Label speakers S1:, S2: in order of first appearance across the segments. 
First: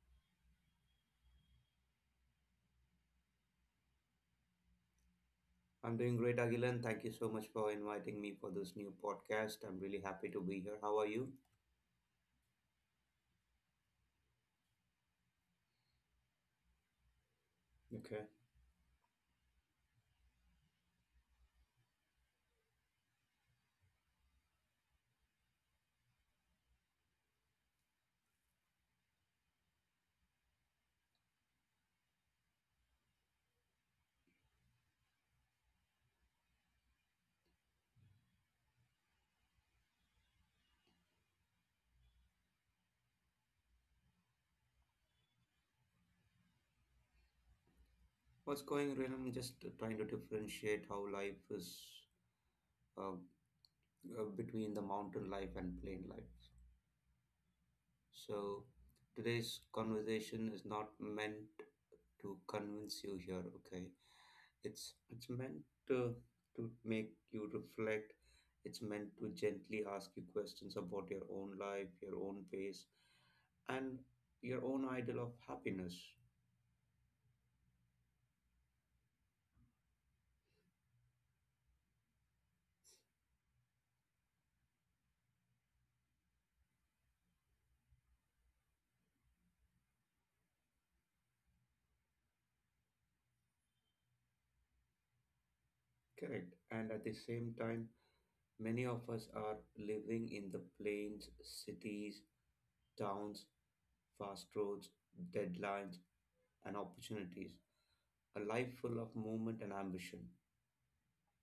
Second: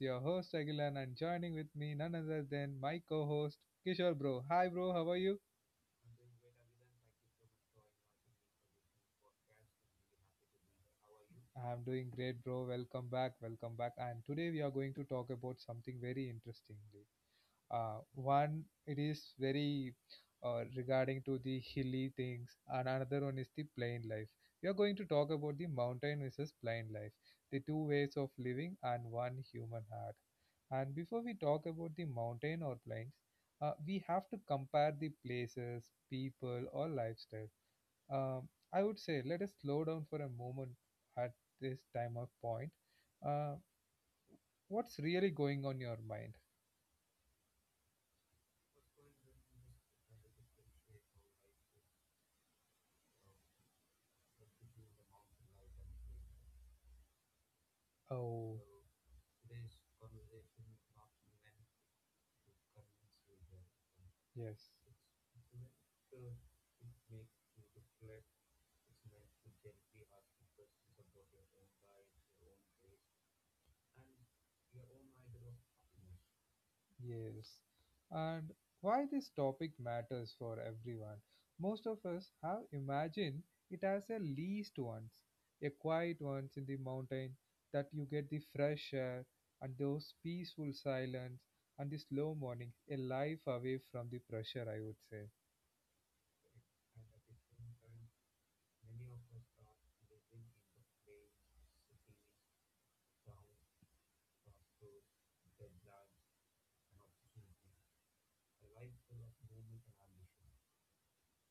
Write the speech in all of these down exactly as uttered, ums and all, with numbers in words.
S1: your host Agilan and joining with me none other than my co-host Kishore bro. Hi bro, how are you?
S2: I'm doing great, Agilan. Thank you so much for inviting me for this new podcast. I'm really happy to be here. How are you?
S1: I'm doing great bro. Welcome back. Welcome back. And today we are going to talk about something very interesting. Uh,
S2: Okay.
S1: one it is very uh, regarding to the hilly things, and another one is the plain life. We are going to talk about the mountain versus plain life, the two ways of living and one human heart. And before we talk about the mountain or plains, uh, we have to compare the places, people, or lifestyle. Um, I would say let us slow down for a moment at this time of point. Uh, what's really going on your mind?
S2: What's going on? I'm just trying to differentiate how life is uh, uh, between the mountain life and plain life.
S1: Oh,
S2: So today's conversation is not meant to convince you here. Okay,
S1: yes,
S2: it's it's meant to to make you reflect. It's meant to gently ask you questions about your own life, your own pace, and your own ideal of happiness.
S1: yes. And why this topic matters for everyone. Most of us have imagined it as a least once, a quiet once in the mountain that you get the fresh air and those peaceful silence and the slow mornings, a life away from the pressure, I would say.
S2: Correct. And at the same time, many of us are living in the plains, cities, towns, fast roads, deadlines, and opportunities. A life full of movement and ambition.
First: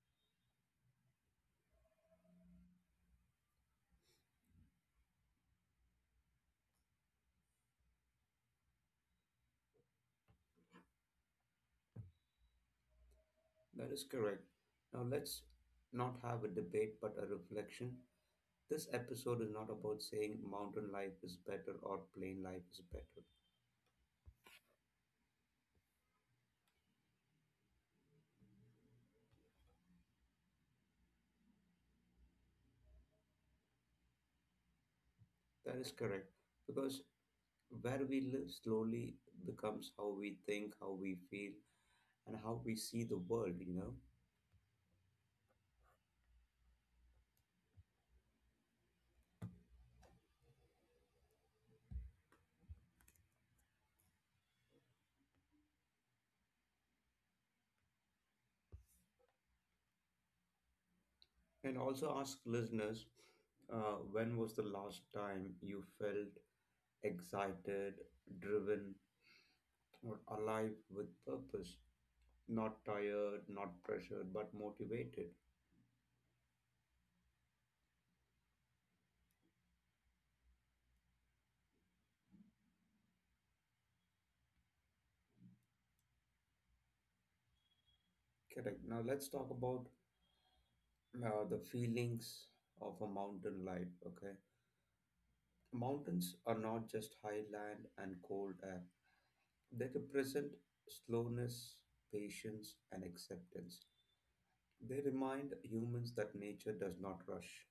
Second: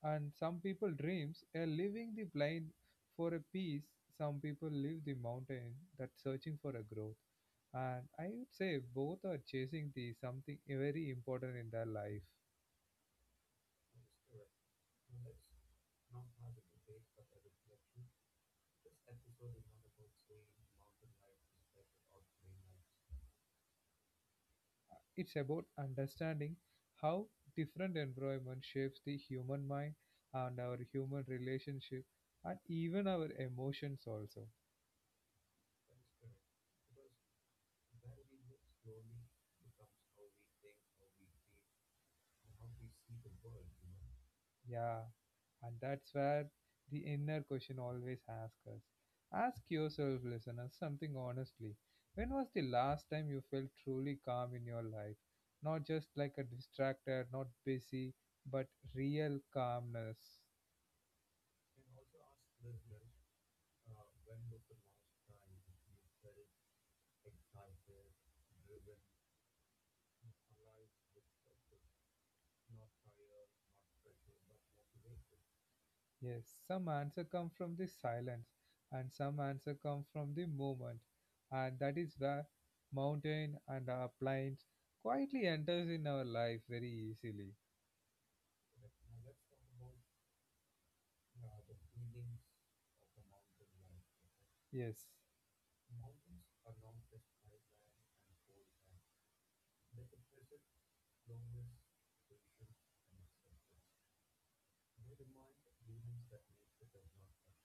S1: And some people dreams are leaving the plain for a peace. Some people leave the mountain that searching for a growth. And I would say both are chasing the something very important in their life.
S2: That is correct. Now let's not have a debate but a reflection. This episode is not about saying mountain life is better or plain life is better.
S1: It's about understanding how different environment shapes the human mind and our human relationship and even our emotions also.
S2: That is correct. Because where we live slowly becomes how we think, how we feel, and how we see the world, you know.
S1: Yeah, and that's where the inner question always asks us. Ask yourself, listeners, something honestly. When was the last time you felt truly calm in your life? Not just like a distracted, not busy, but real calmness.
S2: And also ask listeners, uh, when was the last time you felt excited, driven, or alive with purpose? Not tired, not pressured, but motivated.
S1: Yes, some answer come from the silence, and some answer come from the moment. And that is where mountain and our plains quietly enters in our life very easily.
S2: Correct. Now let's talk about uh, the feelings of a mountain life, okay?
S1: Yes.
S2: Mountains are not just high land and cold air. They represent slowness, patience, and acceptance. They remind humans that nature does not rush.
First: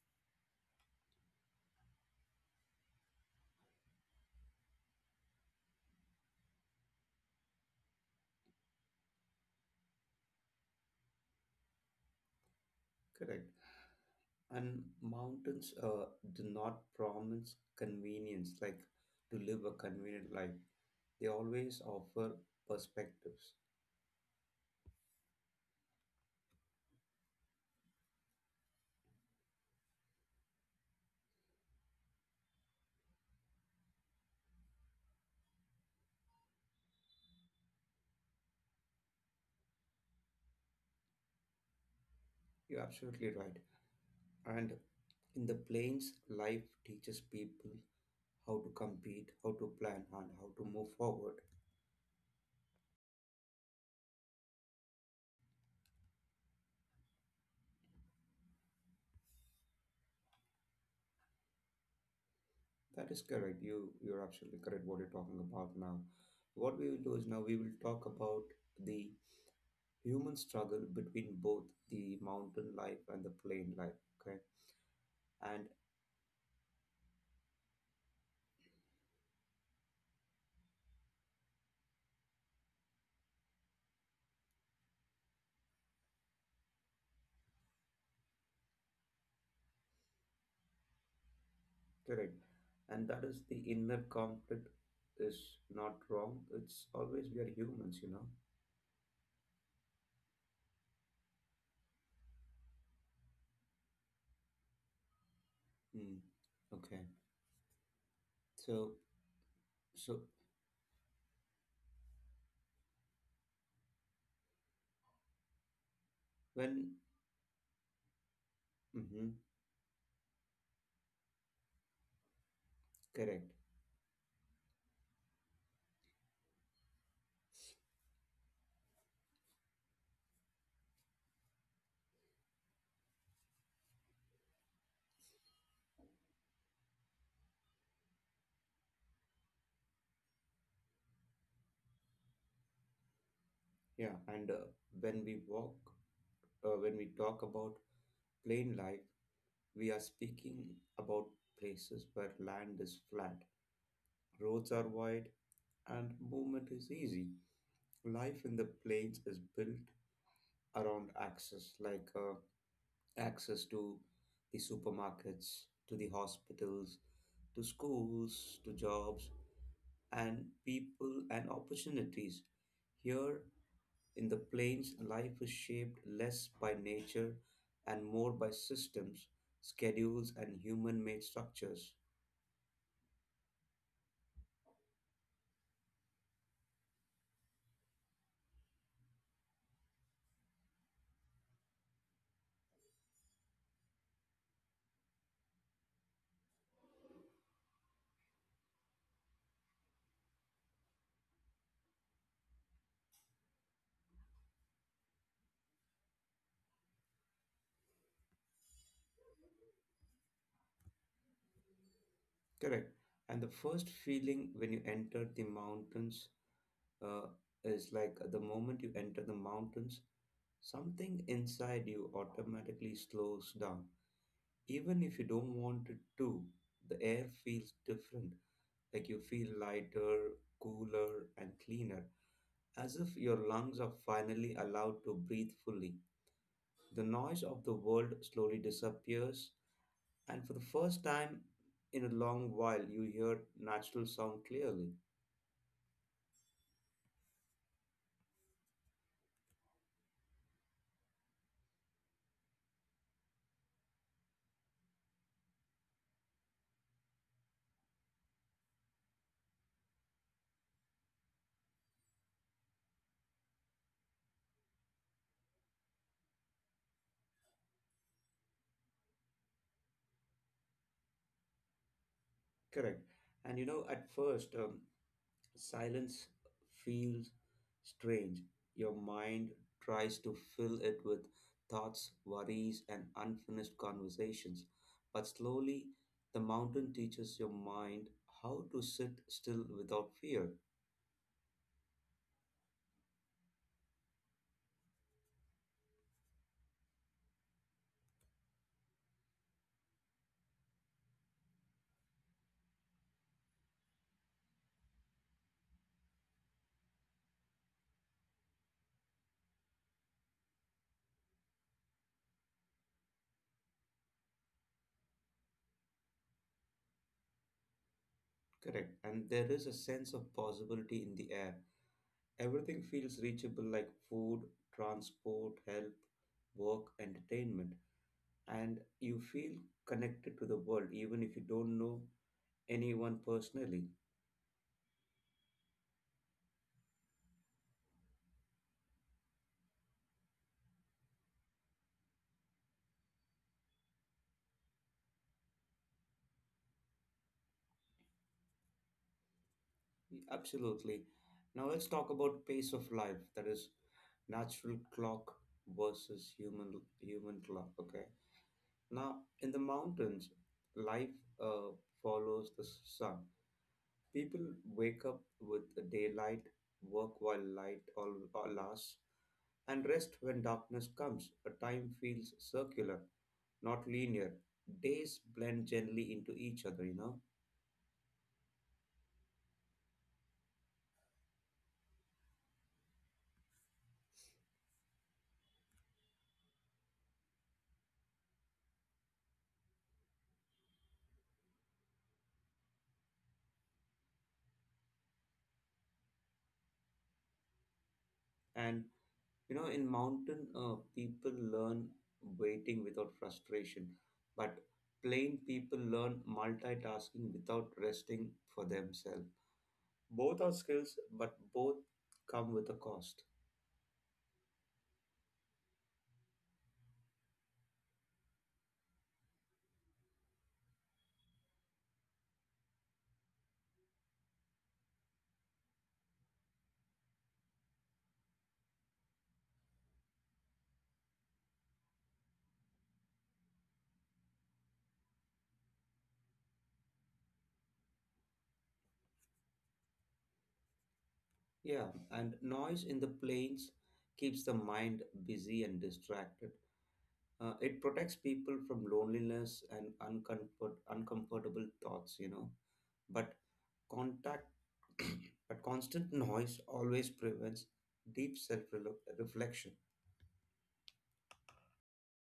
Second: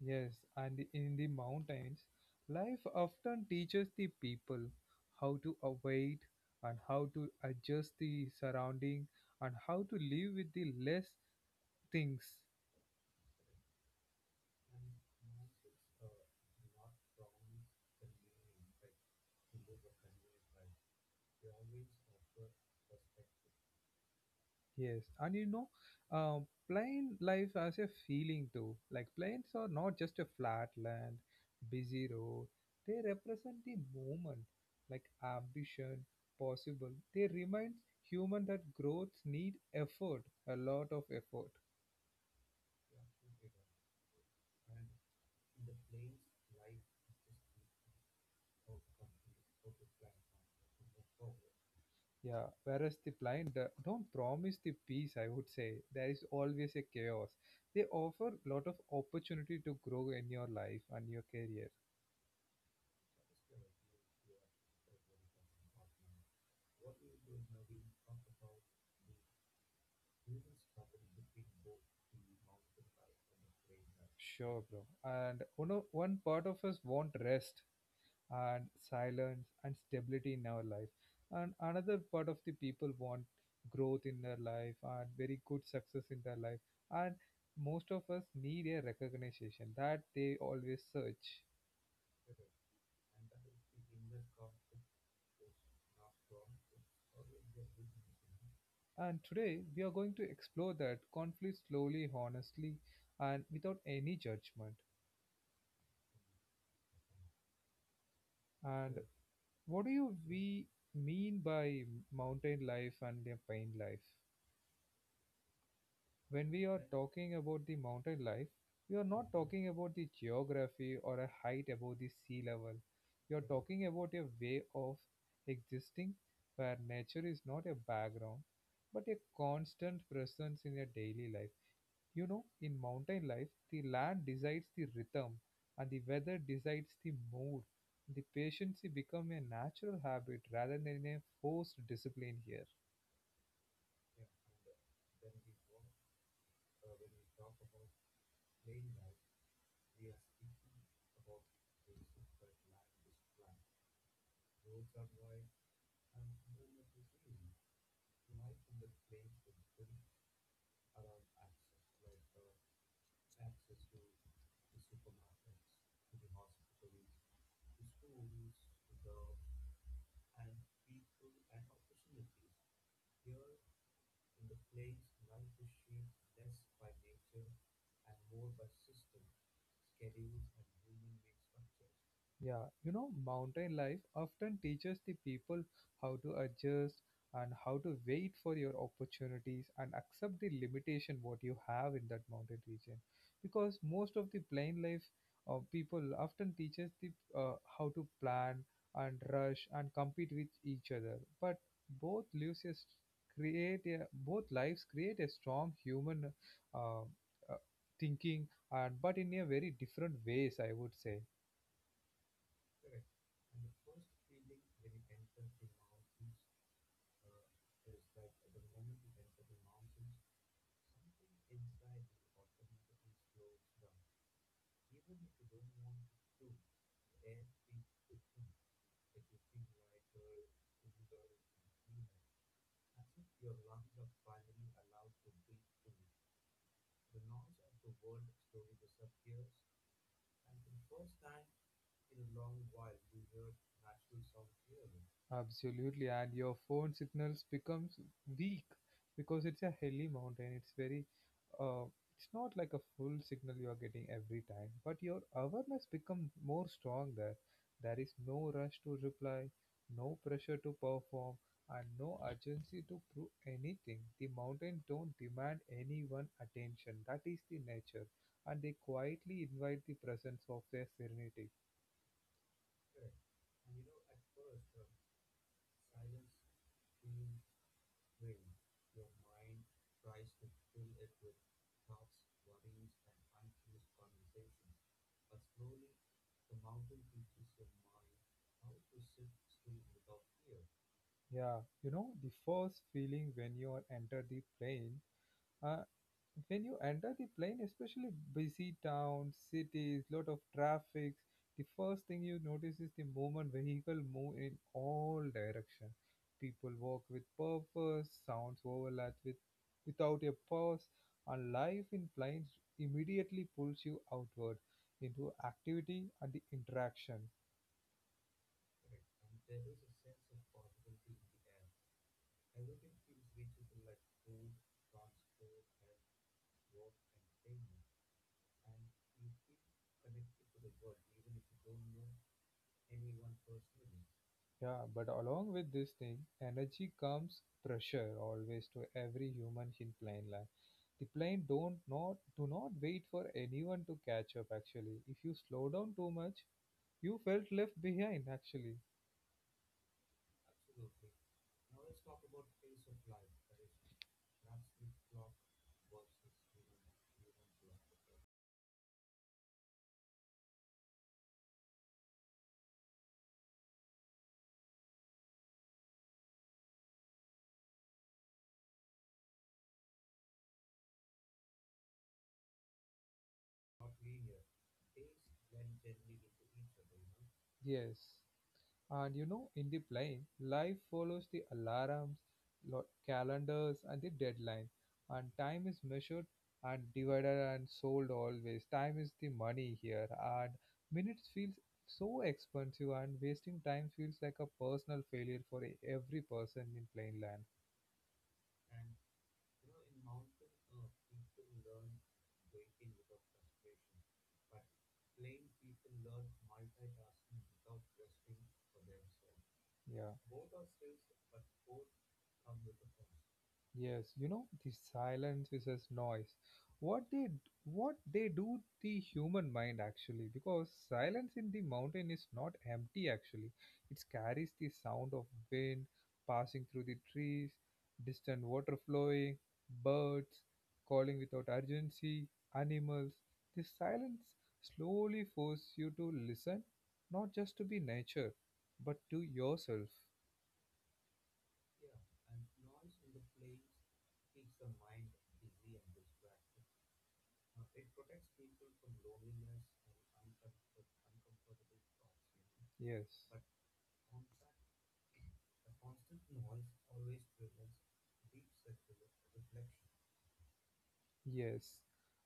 S1: Yes, and in the mountains, life often teaches the people how to await and how to adjust the surrounding and how to live with the less things.
S2: Correct. And mountains uh, do not promise convenience, like to live a convenient life. They always offer perspectives.
S1: Yes, and you know, um, plain life has a feeling too. Like plains are not just a flat land, busy road, they represent the moment, like ambition possible. They remind human that growth need effort, a lot of effort.
S2: You're absolutely right. And in the plains, life teaches people how to compete, how to plan, and how to move forward.
S1: Yeah, whereas the blind uh, don't promise the peace, I would say. There is always a chaos. They offer lot of opportunity to grow in your life and your career.
S2: That is correct. You you're absolutely correct what you're talking about now. What we will do is now we will talk about the human struggle between both the mountain life and the plain life. Okay.
S1: Sure, bro. And
S2: And
S1: one, o- one part of us want rest and silence and stability in our life. And another part of the people want growth in their life and very good success in their life. And most of us need a recognition that they always search.
S2: correct. And that is the inner conflict is not wrong. It's always we are humans, you know.
S1: And today we are going to explore that conflict slowly, honestly, and without any judgment.
S2: Mm. Okay. So
S1: And Mm. what do you
S2: so
S1: we mean by mountain life and the pine life? When we are Yeah.
S2: when
S1: talking about the mountain life, we are not
S2: Mm-hmm,
S1: Mhm. talking about the geography or a height above the sea level. We are
S2: correct.
S1: Mhm. talking about a way of existing where nature is not a background but a constant presence in your daily life. You know, in mountain life, the land decides the rhythm, and the weather decides the mood. The patience becomes a natural habit rather than a forced discipline here.
S2: Yeah, and uh, when we walk, uh, when we talk about plain life, we are speaking about places where land is flat, roads are wide, and movement is easy. Life in the plains is built around access, like uh, access to the supermarkets, to the hospitals, to schools, to jobs, and people and opportunities. Here in the plains, life is shaped less by nature and more by systems, schedules, and human made structures.
S1: Yeah, you know, mountain life often teaches the people how to adjust and how to wait for your opportunities and accept the limitation what you have in that mountain region. Because most of the plain life uh, people often teaches the uh, how to plan and rush and compete with each other. But both lives is create a, both lives create a strong human uh, uh, thinking and but in a very different ways, I would say.
S2: Correct. And the first feeling when you enter the mountains uh, is like the moment you enter the mountains, something inside you automatically slows down. Even if you don't want it to, the air feels different. Like you feel lighter, cooler, and cleaner, as if your lungs are finally allowed to breathe fully. The noise of the world slowly disappears, and for the first time in a long while, you hear natural sound clearly.
S1: Absolutely, and your phone signals becomes weak because it's a hilly mountain. It's very, uh, it's not like a full signal you are getting every time, but your awareness becomes more strong there. There is no rush to reply, no pressure to perform, and no urgency to prove anything. The mountain don't demand anyone attention. That is the nature, and they quietly invite the presence of their serenity.
S2: Correct. And you know, at first, um, silence feels strange. Your mind tries to fill it with thoughts, worries, and unfinished conversations. But slowly, the mountain teaches your mind how to sit still without fear.
S1: Yeah, you know, the first feeling when you enter the plane, uh, when you enter the plane, especially busy towns, cities, lot of traffic, the first thing you notice is the moment vehicle move in all direction. People walk with purpose, sounds overlap with without a pause, and life in planes immediately pulls you outward into activity and the interaction.
S2: Correct. And there is a sense of possibility in the air. Everything feels reachable like food, transport, help, work, entertainment. And you feel connected to the world even if you don't know anyone personally.
S1: Yeah, but along with this thing, energy comes pressure always to every human in plane life. The plane don't not do not wait for anyone to catch up actually. If you slow down too much, you felt left behind actually.
S2: Absolutely. Now let's talk about pace of life, that is natural clock versus human human clock. Okay. Now in the mountains, life uh, follows the sun. People wake up with the daylight, work while light all, all lasts, and rest when darkness comes. A time feels circular, not linear. Days blend gently into each other, you know.
S1: Yes. And you know, in the plane, life follows the alarms, lo- calendars, and the deadline. And time is measured and divided and sold always. Time is the money here, and minutes feels so expensive, and wasting time feels like a personal failure for e- every person in plain land.
S2: And you know, in mountain, uh, people learn waiting without frustration, but plain people learn multitasking without resting for themselves.
S1: Yeah.
S2: Both are skills, but both come with a cost.
S1: Yes, you know, the silence is as noise. What they what they do the human mind actually, because silence in the mountain is not empty actually. It carries the sound of wind passing through the trees, distant water flowing, birds calling without urgency, animals. The silence slowly forces you to listen, not just to be nature, but to yourself.
S2: Yeah, and noise in the plains keeps the mind busy and distracted. Uh, it protects people from loneliness and uncomfort, uncomfortable thoughts, you know.
S1: Yes.
S2: But contact, but constant noise always prevents deep self-reflection.
S1: Yes,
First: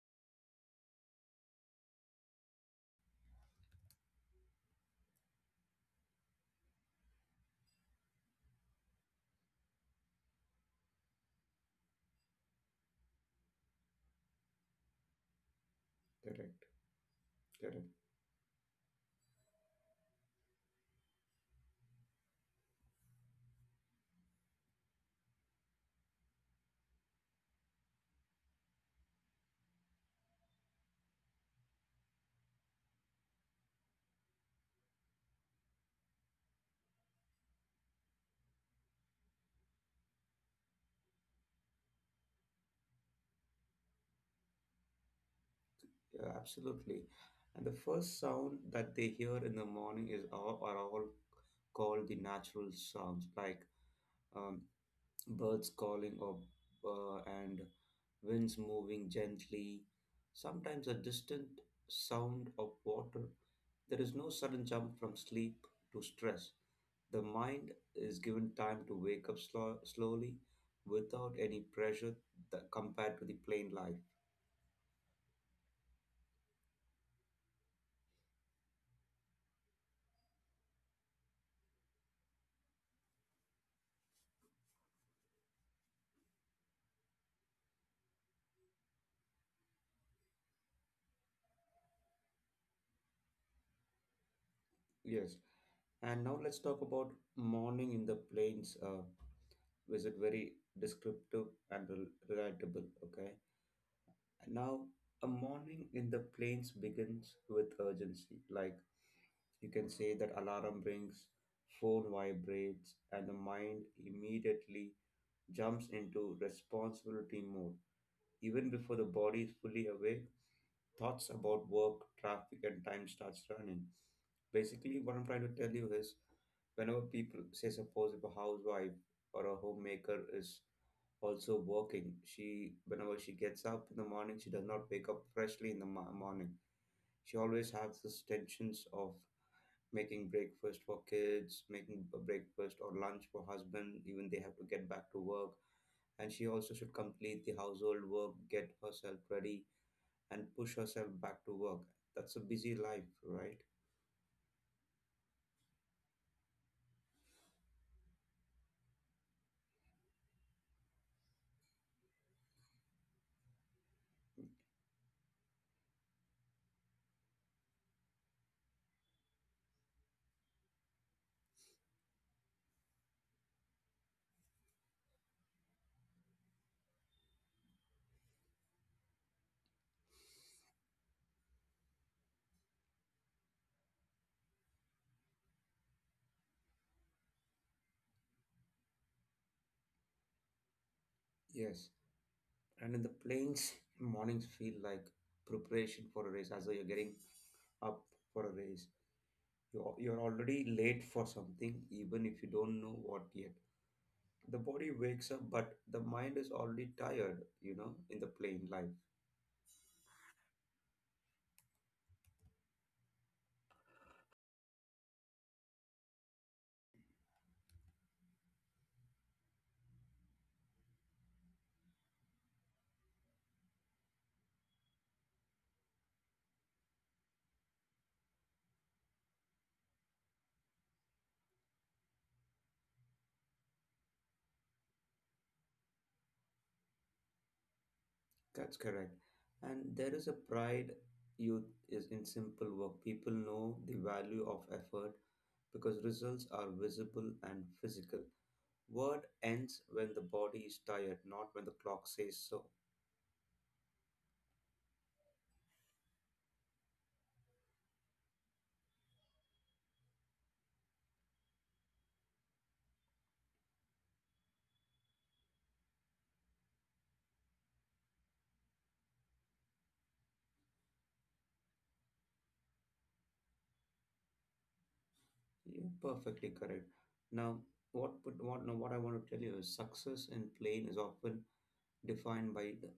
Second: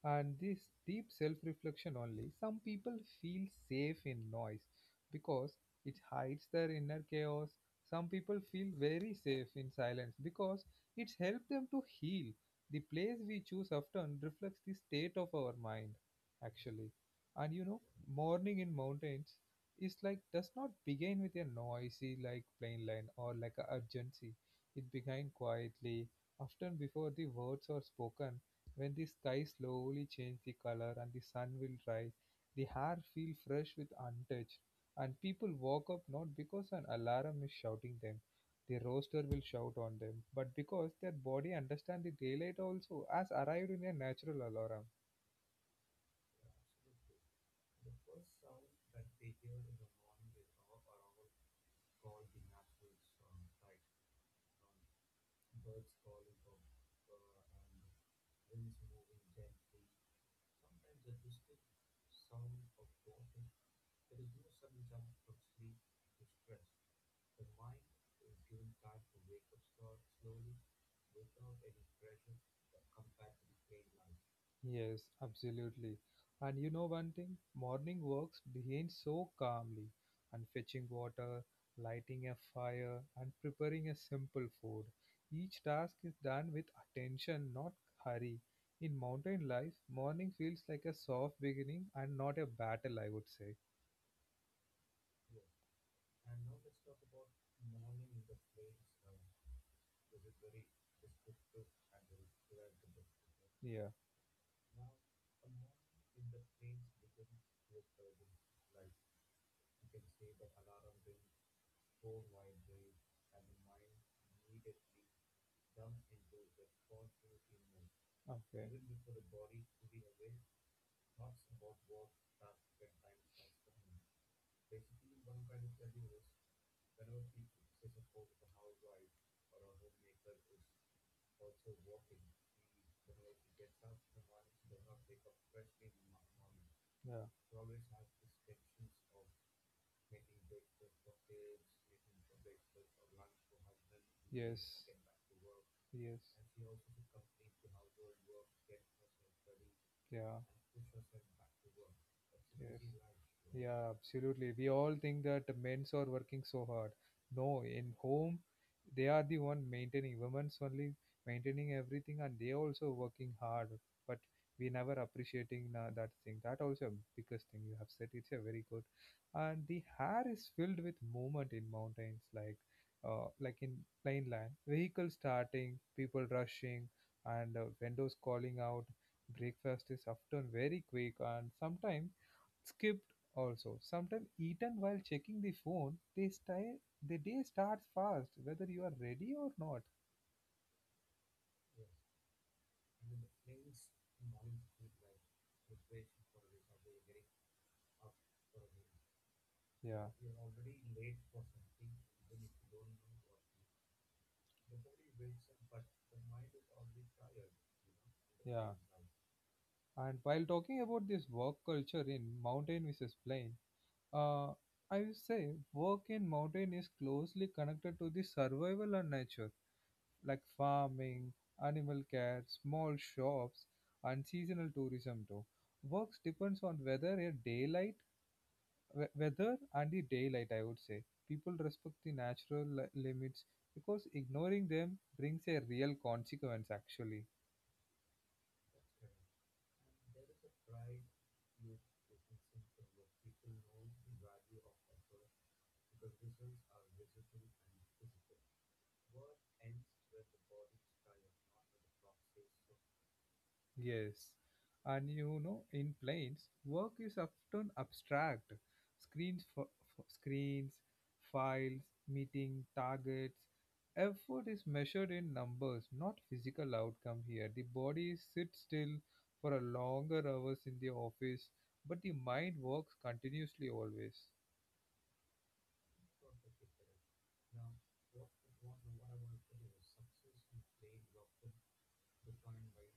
S1: and this deep self reflection only. Some people feel safe in noise because it hides their inner chaos. Some people feel very safe in silence because it's helped them to heal. The place we choose often reflects the state of our mind,
S2: Correct,
S1: actually. And you know,
S2: correct.
S1: morning in mountains is like does not begin with a noisy like plain line or like a urgency. It began quietly, often before the words are spoken when the sky slowly changes the color and the sun will rise, the hair feel fresh with untouched. And people walk up not because an alarm is shouting them, the rooster will shout on them, but because their body understands the daylight also has arrived in a natural alarm.
S2: Yeah, absolutely. And the first sound that they hear in the morning is all, are all called the natural sounds, like um, birds calling up uh, and winds moving gently, sometimes a distant sound of water. There is no sudden jump from sleep to stress. The mind is given time to wake up slow, slowly without any pressure that compared to the plain life.
S1: Yes, absolutely. And you know one thing? Morning walks begin so calmly, and fetching water, lighting a fire, and preparing a simple food. Each task is done with attention, not hurry. In mountain life, morning feels like a soft beginning and not a battle, I would say.
S2: Yes. And now let's talk about morning in the plains. Uh, is it very descriptive and rel- relatable? Okay.
S1: Yeah,
S2: Now, a morning in the plains begins with urgency. Like you can say that alarm rings, phone vibrates, and the mind immediately jumps into responsibility mode.
S1: okay.
S2: Even before the body is fully awake, thoughts about work, traffic, and time starts running. Basically, what I'm trying to tell you is whenever people say, suppose if a housewife or a homemaker is also working. She, whenever she gets up in the morning, she does not wake up freshly in the mo- morning.
S1: Yeah,
S2: She always has this tensions of making breakfast for kids, making a breakfast or lunch for husband. Even they have to
S1: yes,
S2: get back to work,
S1: yes.
S2: and she also should complete the household work, get herself ready,
S1: Yeah,
S2: and push herself back to work. That's a busy
S1: yes.
S2: life, right?
S1: Yeah, absolutely. We all think that the men's are working so hard. No, in home, they are the one maintaining. Women's only maintaining everything, and they also working hard. But we never appreciating na- that thing. That also biggest thing you have said. It's a very good. And the hair is filled with movement in mountains, like, uh, like in plain land. Vehicles starting, people rushing, and uh, windows calling out. Breakfast is often very quick, and sometimes skipped also sometimes eaten while checking the phone they stay the day starts fast whether you are ready or not.
S2: Yes. And in the plains, mornings feel like preparation for a race, as though you're getting up for a race. You're,
S1: Yeah.
S2: you're already late for something, even if you don't know what yet. The body wakes up, but the mind is already tired, you know, in the plain
S1: Yeah,
S2: life.
S1: and while talking about this work culture in mountain versus plain, uh I would say work in mountain is closely connected to the survival and nature, like farming, animal care, small shops, and seasonal tourism too. Works depends on whether a daylight, we- weather and the daylight, I would say. People respect the natural li- limits because ignoring them brings a real consequence actually.
S2: That's correct. And there is a pride youth is in simple work. People know the value of effort because results are visible and physical. Word ends when the body is tired, not when the clock says so.
S1: Yes, and you know, in planes work is often abstract. screens for, screens, files, meeting targets. Effort is measured in numbers not physical outcome. Here the body sits still for a longer hours in the office, but the mind works continuously always.
S2: You're perfectly correct. Now, what, would what, now what I want to tell you is success in plain is often defined by the,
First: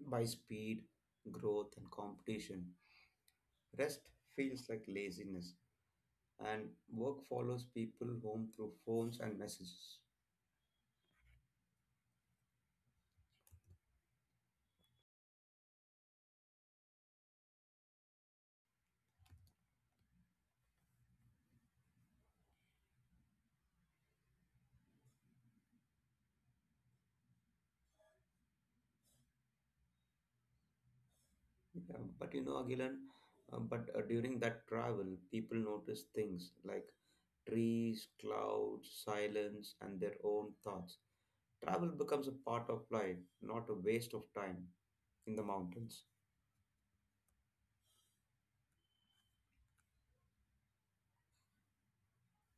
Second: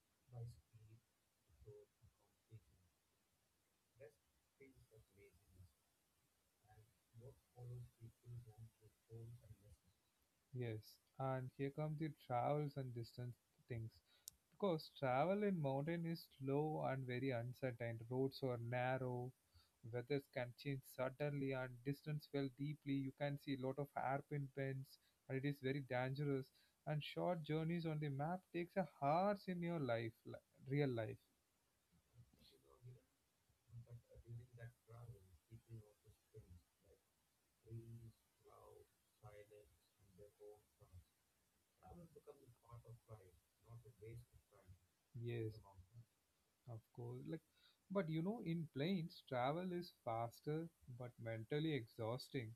S2: by speed, growth, and competition. Rest feels like laziness, and work follows people home through phones and messages.
S1: Yes, and here come the travels and distance things. Because travel in mountain is slow and very uncertain. Roads are narrow, weathers can change suddenly, and distance fell deeply. You can see a lot of hairpin bends, and it is very dangerous. And short journeys on the map takes a hours in your life, li- real life.
S2: Yeah, but you know, Agilan, uh, but uh, during that travel, people notice things like trees, clouds, silence, and their own thoughts. Travel becomes a part of life, not a waste of time in the
S1: Yes.
S2: mountains.
S1: Of course, like, but you know, in planes, travel is faster but mentally exhausting.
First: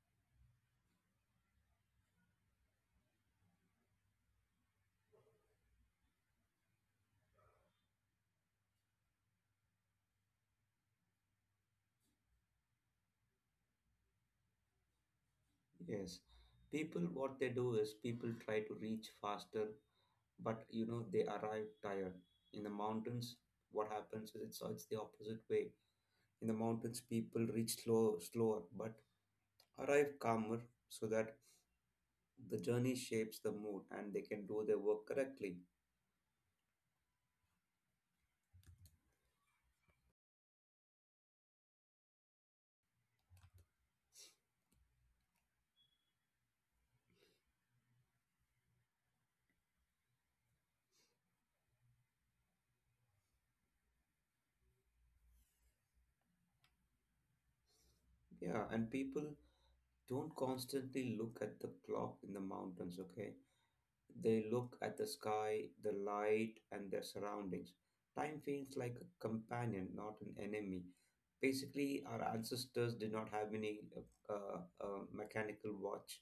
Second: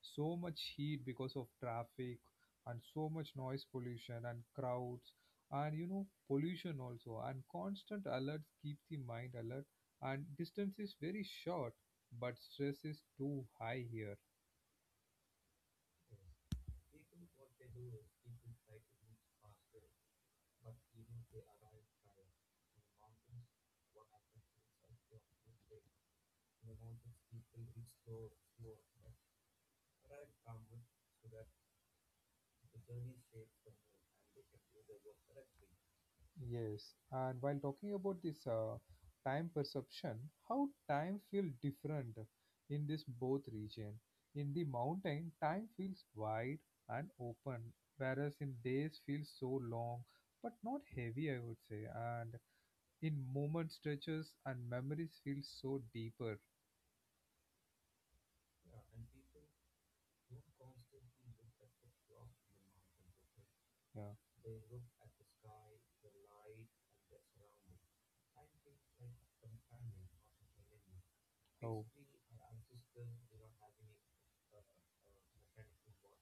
S1: So much heat because of traffic, and so much noise pollution, and crowds, and you know, pollution also. And constant alerts keep the mind alert, and distance is very short, but stress is too high here.
S2: Yes, people, what they do is people try to reach faster, but you know they arrive tired. In the mountains what happens is it's, it's the opposite way. In the mountains people reach slow slower but arrive calmer, so that the journey shapes the mood and they can do their work correctly.
S1: Yes, and while talking about this uh, time perception, how time feels different in this both region. In the mountain, time feels wide and open, whereas in days feels so long, but not heavy, I would say. And in moment stretches and memories feel so deeper.
S2: Yeah, and people don't constantly look at the clock in the mountains. Okay,
S1: Yeah.
S2: they look at the sky, the light, and their surroundings. Time feels like a companion, not an enemy.
S1: Oh.
S2: Basically, our ancestors did not have any uh, uh, uh, mechanical watch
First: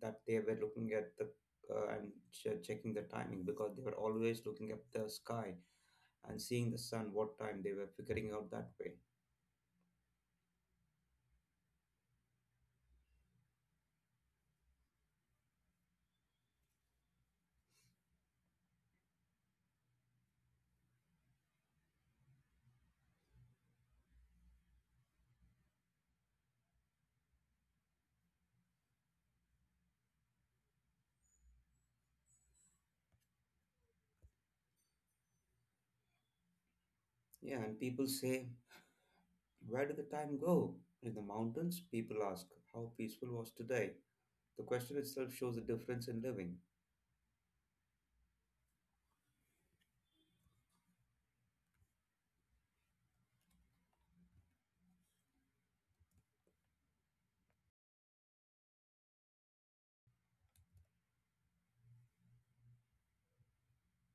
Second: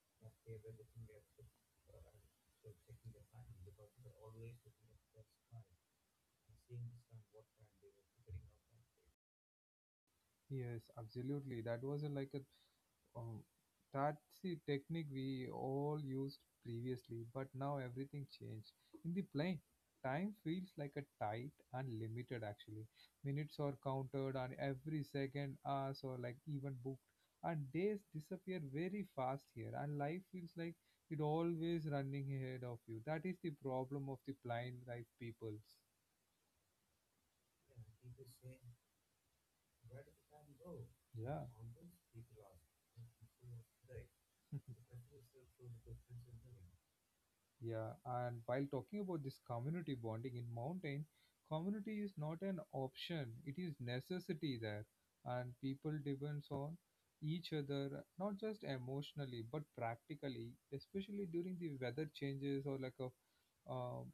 S2: that they were looking at the uh, and che- checking the timing, because they were always looking at the sky and seeing the sun what time they were figuring out that way.
S1: Yes, absolutely. That was a, like a Um, that's the technique we all used previously, but now everything changed. In the plane, time feels like a tight and limited actually. Minutes are counted and every second, hours or like even booked. And days disappear very fast here and life feels like it always running ahead of you. That is the problem of the blind life peoples.
S2: Yeah, and people say, where did the time go? In the
S1: Yeah.
S2: mountains, people ask, how peaceful was today? The question itself shows the difference in living.
S1: Yeah, and while talking about this community bonding in mountain, community is not an option; it is necessity there, and people depends on each other not just emotionally but practically, especially during the weather changes or like a um,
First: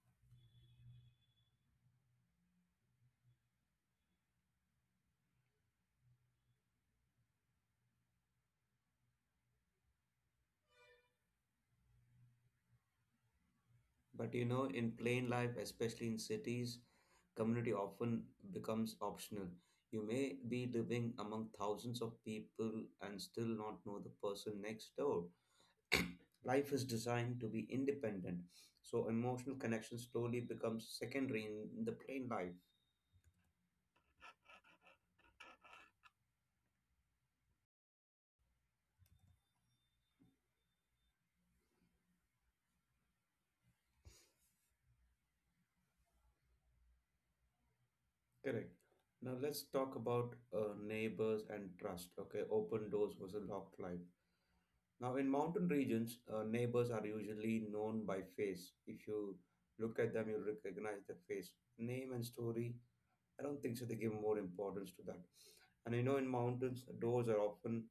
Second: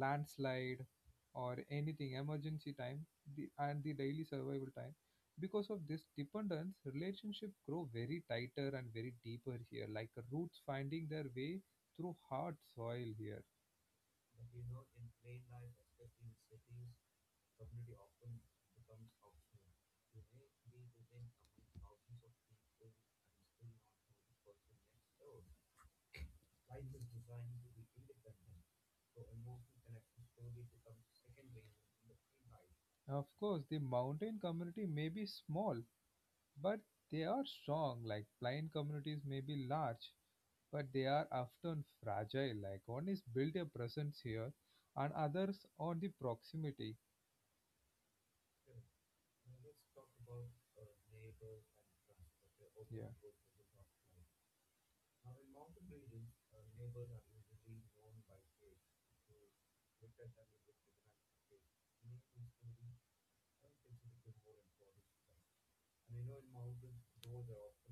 S1: landslide or anything emergency time the, and the daily survival time. Because of this dependence, relationship grow very tighter and very deeper here, like roots finding their way through hard soil here.
S2: But you know, in plain life, especially in cities, community often becomes optional. You may be living among thousands of people and still not know the person next door. Life is designed to be independent, so emotional connection slowly becomes secondary in the plain life.
S1: Of course, the mountain community may be small, but they are strong, like plain communities may be large, but they are often fragile. Like one is build a presence here, and others on the proximity.
S2: Correct. Now let's talk about uh, neighbors and trust. Okay, open
S1: Yeah,
S2: doors was a locked life. Now, in mountain regions, uh, neighbors are usually known by face. If you look at them, you'll recognize the face. Name and story, I don't think so. They give more importance to that. And you know, in mountains, doors are often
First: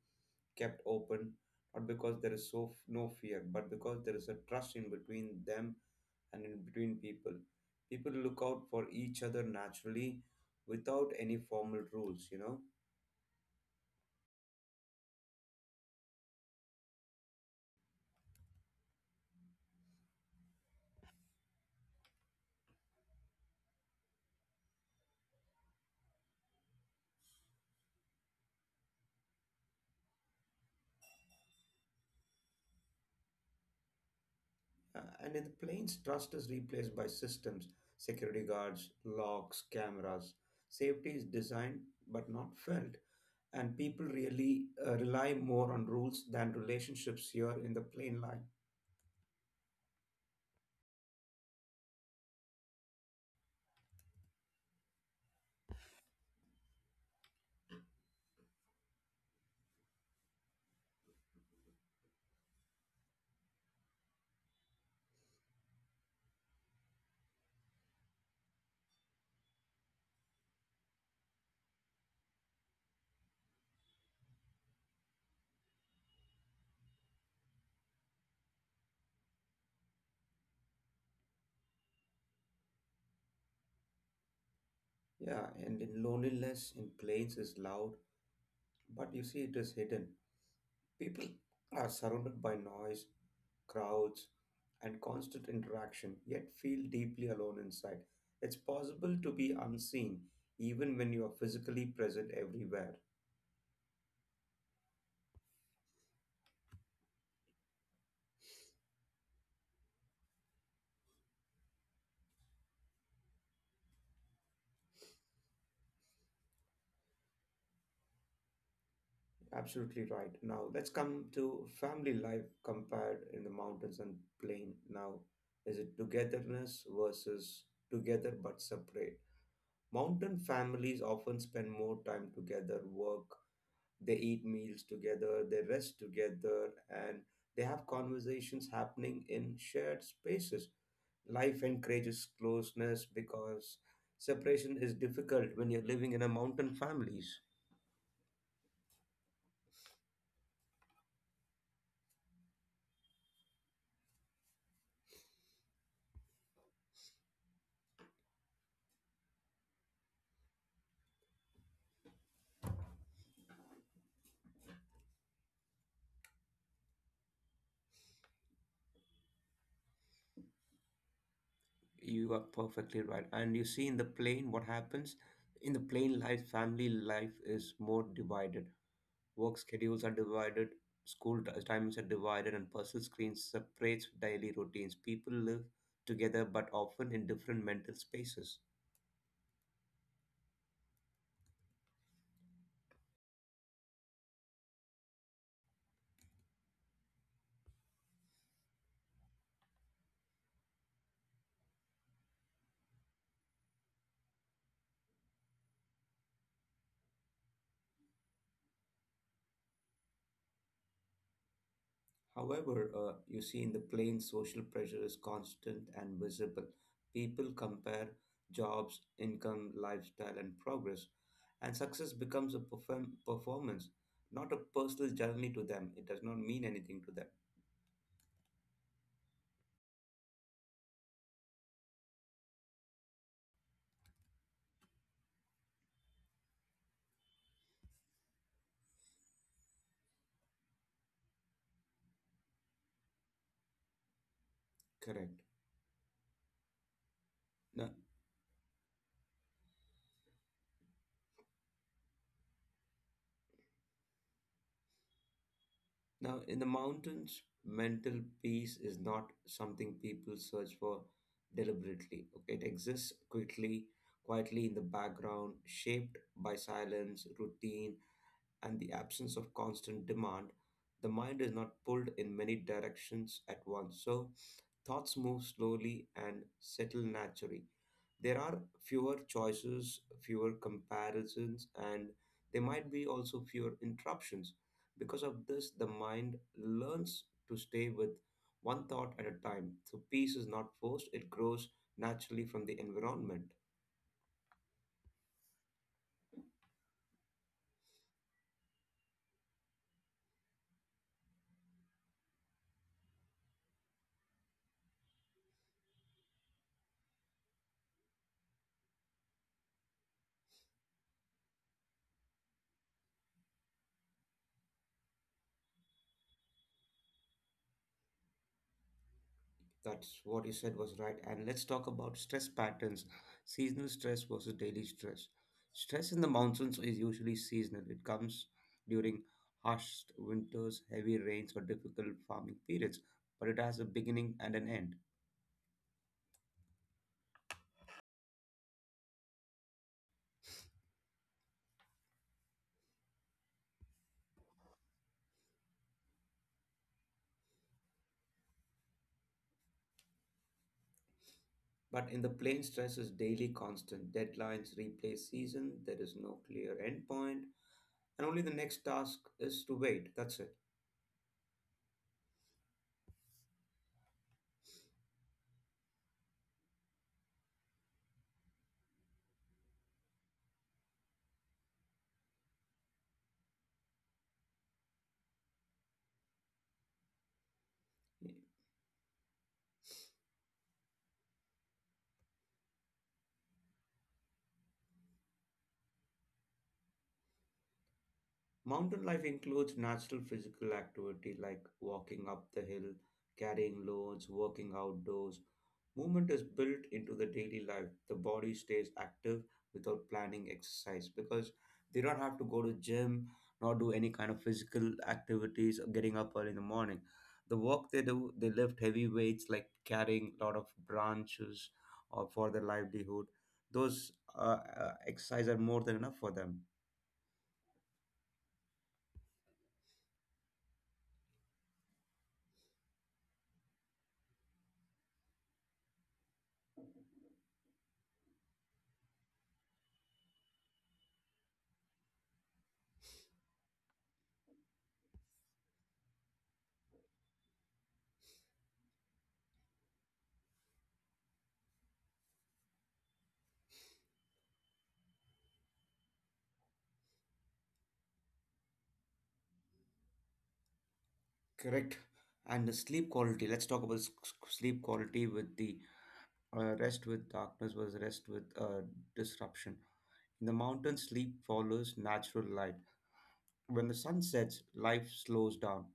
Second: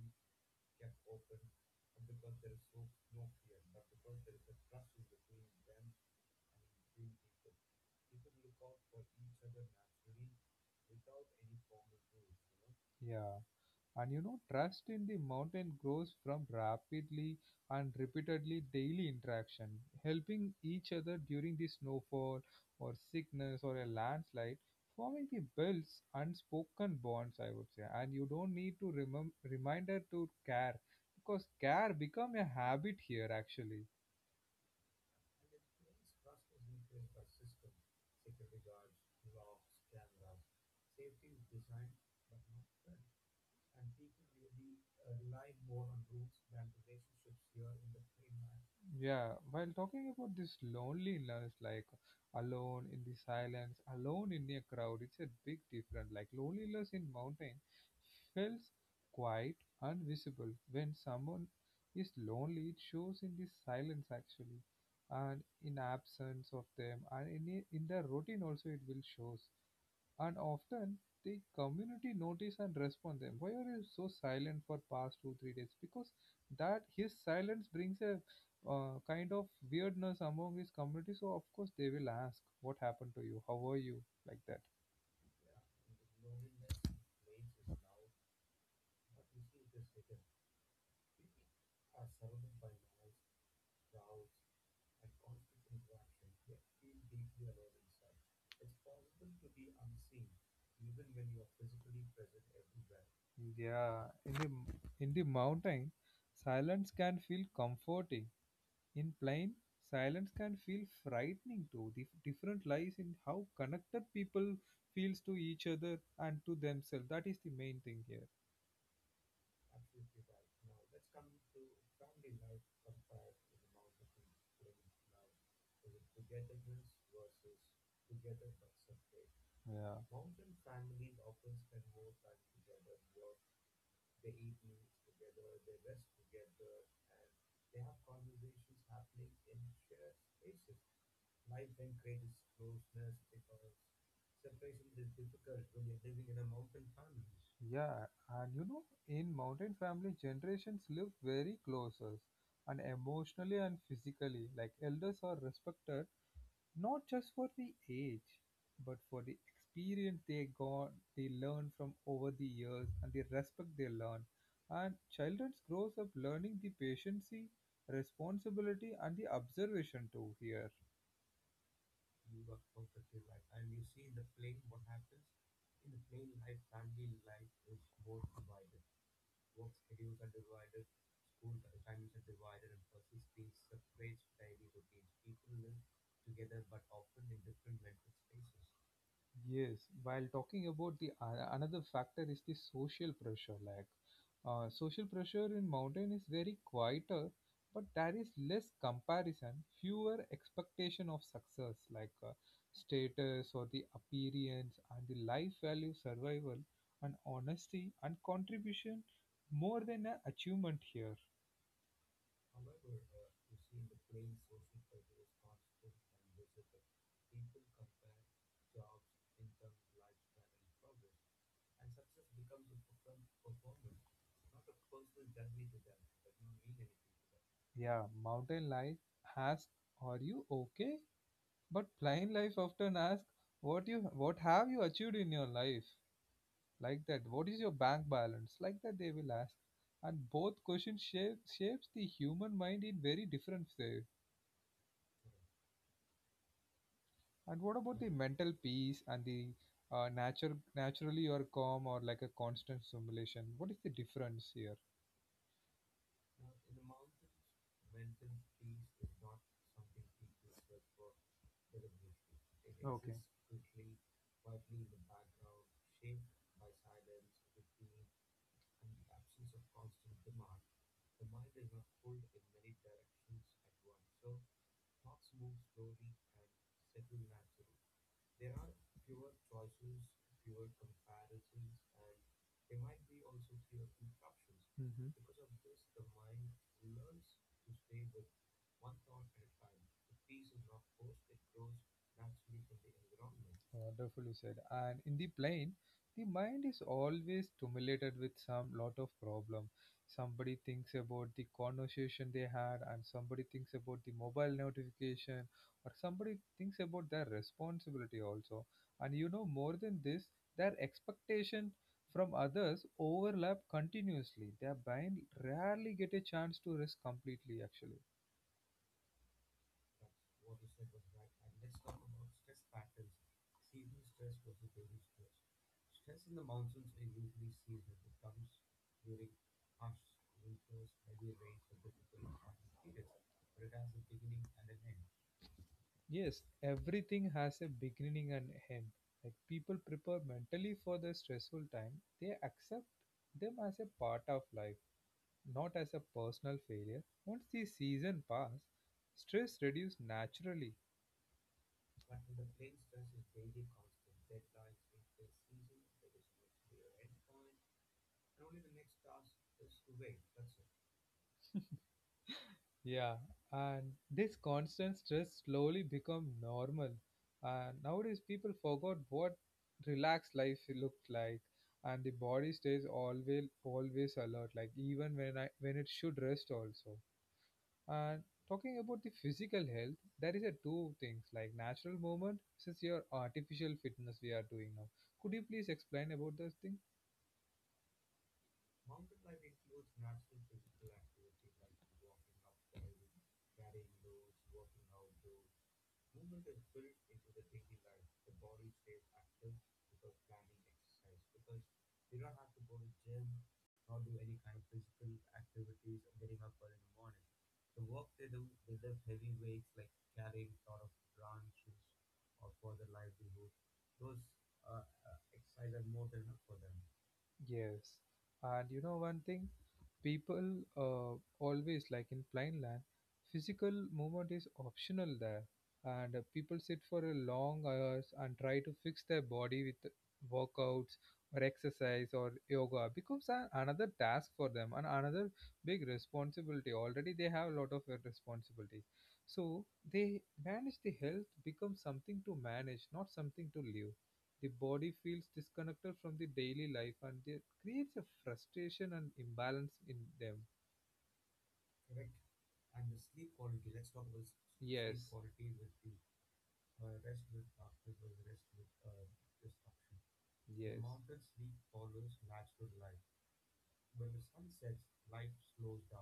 S2: kept open, not because there is so f- no fear, but because there is a trust in between them and in between people. People look out for each other naturally without any formal rules, you know.
S1: yeah, and you know, trust in the mountain grows from rapidly and repeatedly daily interaction, helping each other during the snowfall or sickness or a landslide, forming the belts unspoken bonds, I would say. And you don't need to remem- reminder to care because care become a habit here actually.
S2: Uh, and in the planes, trust is replaced by systems, security guards, locks, cameras. Safety is designed but not felt. And people really uh, rely more on rules than relationships here in the plane line.
S1: Yeah, while talking about this loneliness, like alone in the silence, alone in a crowd, it's a big difference. Like loneliness in mountain feels quiet, invisible. When someone is lonely, it shows in the silence actually, and in absence of them, and in, a- in the routine also it will shows and often the community notice and respond them why are you so silent for past two three days because that his silence brings a uh, kind of weirdness among his community so of course they will ask what happened to you how are you like that.
S2: Yeah, and in loneliness in planes is loud, but you see it is hidden. People are surrounded by noise, crowds, and constant interaction, yet feel deeply alone inside. It's possible to be unseen even when you are physically present everywhere.
S1: Yeah, in the in the mountain silence can feel comforting, in plain silence can feel frightening too. The different lies in how connected people feels to each other and to themselves, that is the main thing here.
S2: Absolutely right. Now let's come to family life compared in the mountains and plain. Now, is it togetherness versus together but separate?
S1: Yeah,
S2: Mountain families often spend more time together, work, they eat meals together, they rest together, and they have conversations happening in shared spaces. Life encourages closeness because separation is difficult when you're living in a mountain families.
S1: yeah, and you know, in mountain family, generations live very closest and emotionally and physically. Like elders are respected not just for the age, but for the experience they got, they learn from over the years, and the respect they learn. And children grows up learning the patience, responsibility, and the observation too here.
S2: You are perfectly right. And you see in the plane what happens? In the plane life, family life is more divided. Work schedules are divided, school t- timings are divided, and personal screens separates daily routines. People live together but often in different mental spaces.
S1: Yes, while talking about the uh, another factor is the social pressure. Like, uh, social pressure in mountain is very quieter, but there is less comparison, fewer expectation of success, like uh, status or the appearance and the life value, survival, and honesty and contribution more than an achievement here.
S2: However, uh, you see, in the plains, social pressure is constant and visible. People compare jobs, income, lifestyle, and progress, and success becomes a perform- performance, not a personal journey to them. It does not mean anything to them.
S1: Yeah, mountain life asks, "Are you okay?" But plain life often asks, what you what have you achieved in your life? Like that, what is your bank balance? Like that they will ask. And both questions shape shapes the human mind in very different way.
S2: Correct.
S1: And what
S2: Now,
S1: about the mental peace and the uh, natural naturally or calm or like a constant simulation? What is the difference here?
S2: now in the mountains, mental peace is not something people search for deliberately. Okay, it exists
S1: Okay.
S2: quickly, quietly in the background, shaped by silence, routine and the absence of constant demand, the mind is not pulled in many directions at once. So, thoughts move slowly and settle naturally. There are fewer choices, fewer comparisons, and there might be also fewer interruptions. Because of this, the mind learns to stay with one thought at a time. So, peace is not forced, it grows naturally from the
S1: Mm-hmm.
S2: environment.
S1: Uh, Wonderfully said. And in the plane, the mind is always stimulated with some lot of problem. Somebody thinks about the conversation they had, and somebody thinks about the mobile notification, or somebody thinks about their responsibility also. And you know, more than this, their expectation from others overlap continuously. Their mind rarely get a chance to rest completely. Actually,
S2: That's what you said was right. And let's talk about stress patterns, seasonal stress versus daily stress. Stress in the mountains is usually seasonal, it comes during harsh winters, heavy rains, or difficult farming periods, but it has a beginning and an end.
S1: yes, everything has a beginning and end. Like people prepare mentally for the stressful time, they accept them as a part of life, not as a personal failure. Once the season pass, stress reduce naturally.
S2: But in the plain, stress is daily constant. Deadlines replace season, there is no clear end point, and only the next task is to wait. That's
S1: Yeah, and this constant stress slowly become normal. And nowadays people forgot what relaxed life looked like, and the body stays always always alert. Like even when I when it should rest also. And
S2: it.
S1: talking about the physical health, there is a two things like natural movement since your artificial fitness we are doing now. Could you please explain about those things?
S2: Mountain life includes natural physical activity like walking up the hill, carrying loads, working outdoors. Movement is built into the daily life. The body stays active without planning exercise because they don't have to go to gym nor do any kind of physical activities or getting up early in the morning. The work they do, they lift heavy weights like carrying a lot of branches or for their livelihood. Those uh, uh, exercise are more than enough for them.
S1: Yes, and you know one thing, people uh, always like in plain land, physical movement is optional there, and uh, people sit for a long hours and try to fix their body with workouts or exercise or yoga becomes an, another task for them and another big responsibility. Already they have a lot of uh, responsibilities, so they manage the health becomes something to manage, not something to live. The body feels disconnected from the daily life and it creates a frustration and imbalance in them.
S2: Correct. And the sleep quality. Let's talk about s- s- sleep
S1: Yes,
S2: quality with the uh, rest with darkness versus rest with uh, disruption. In the
S1: yes,
S2: mountains, sleep follows natural light. When the sun sets, life slows down,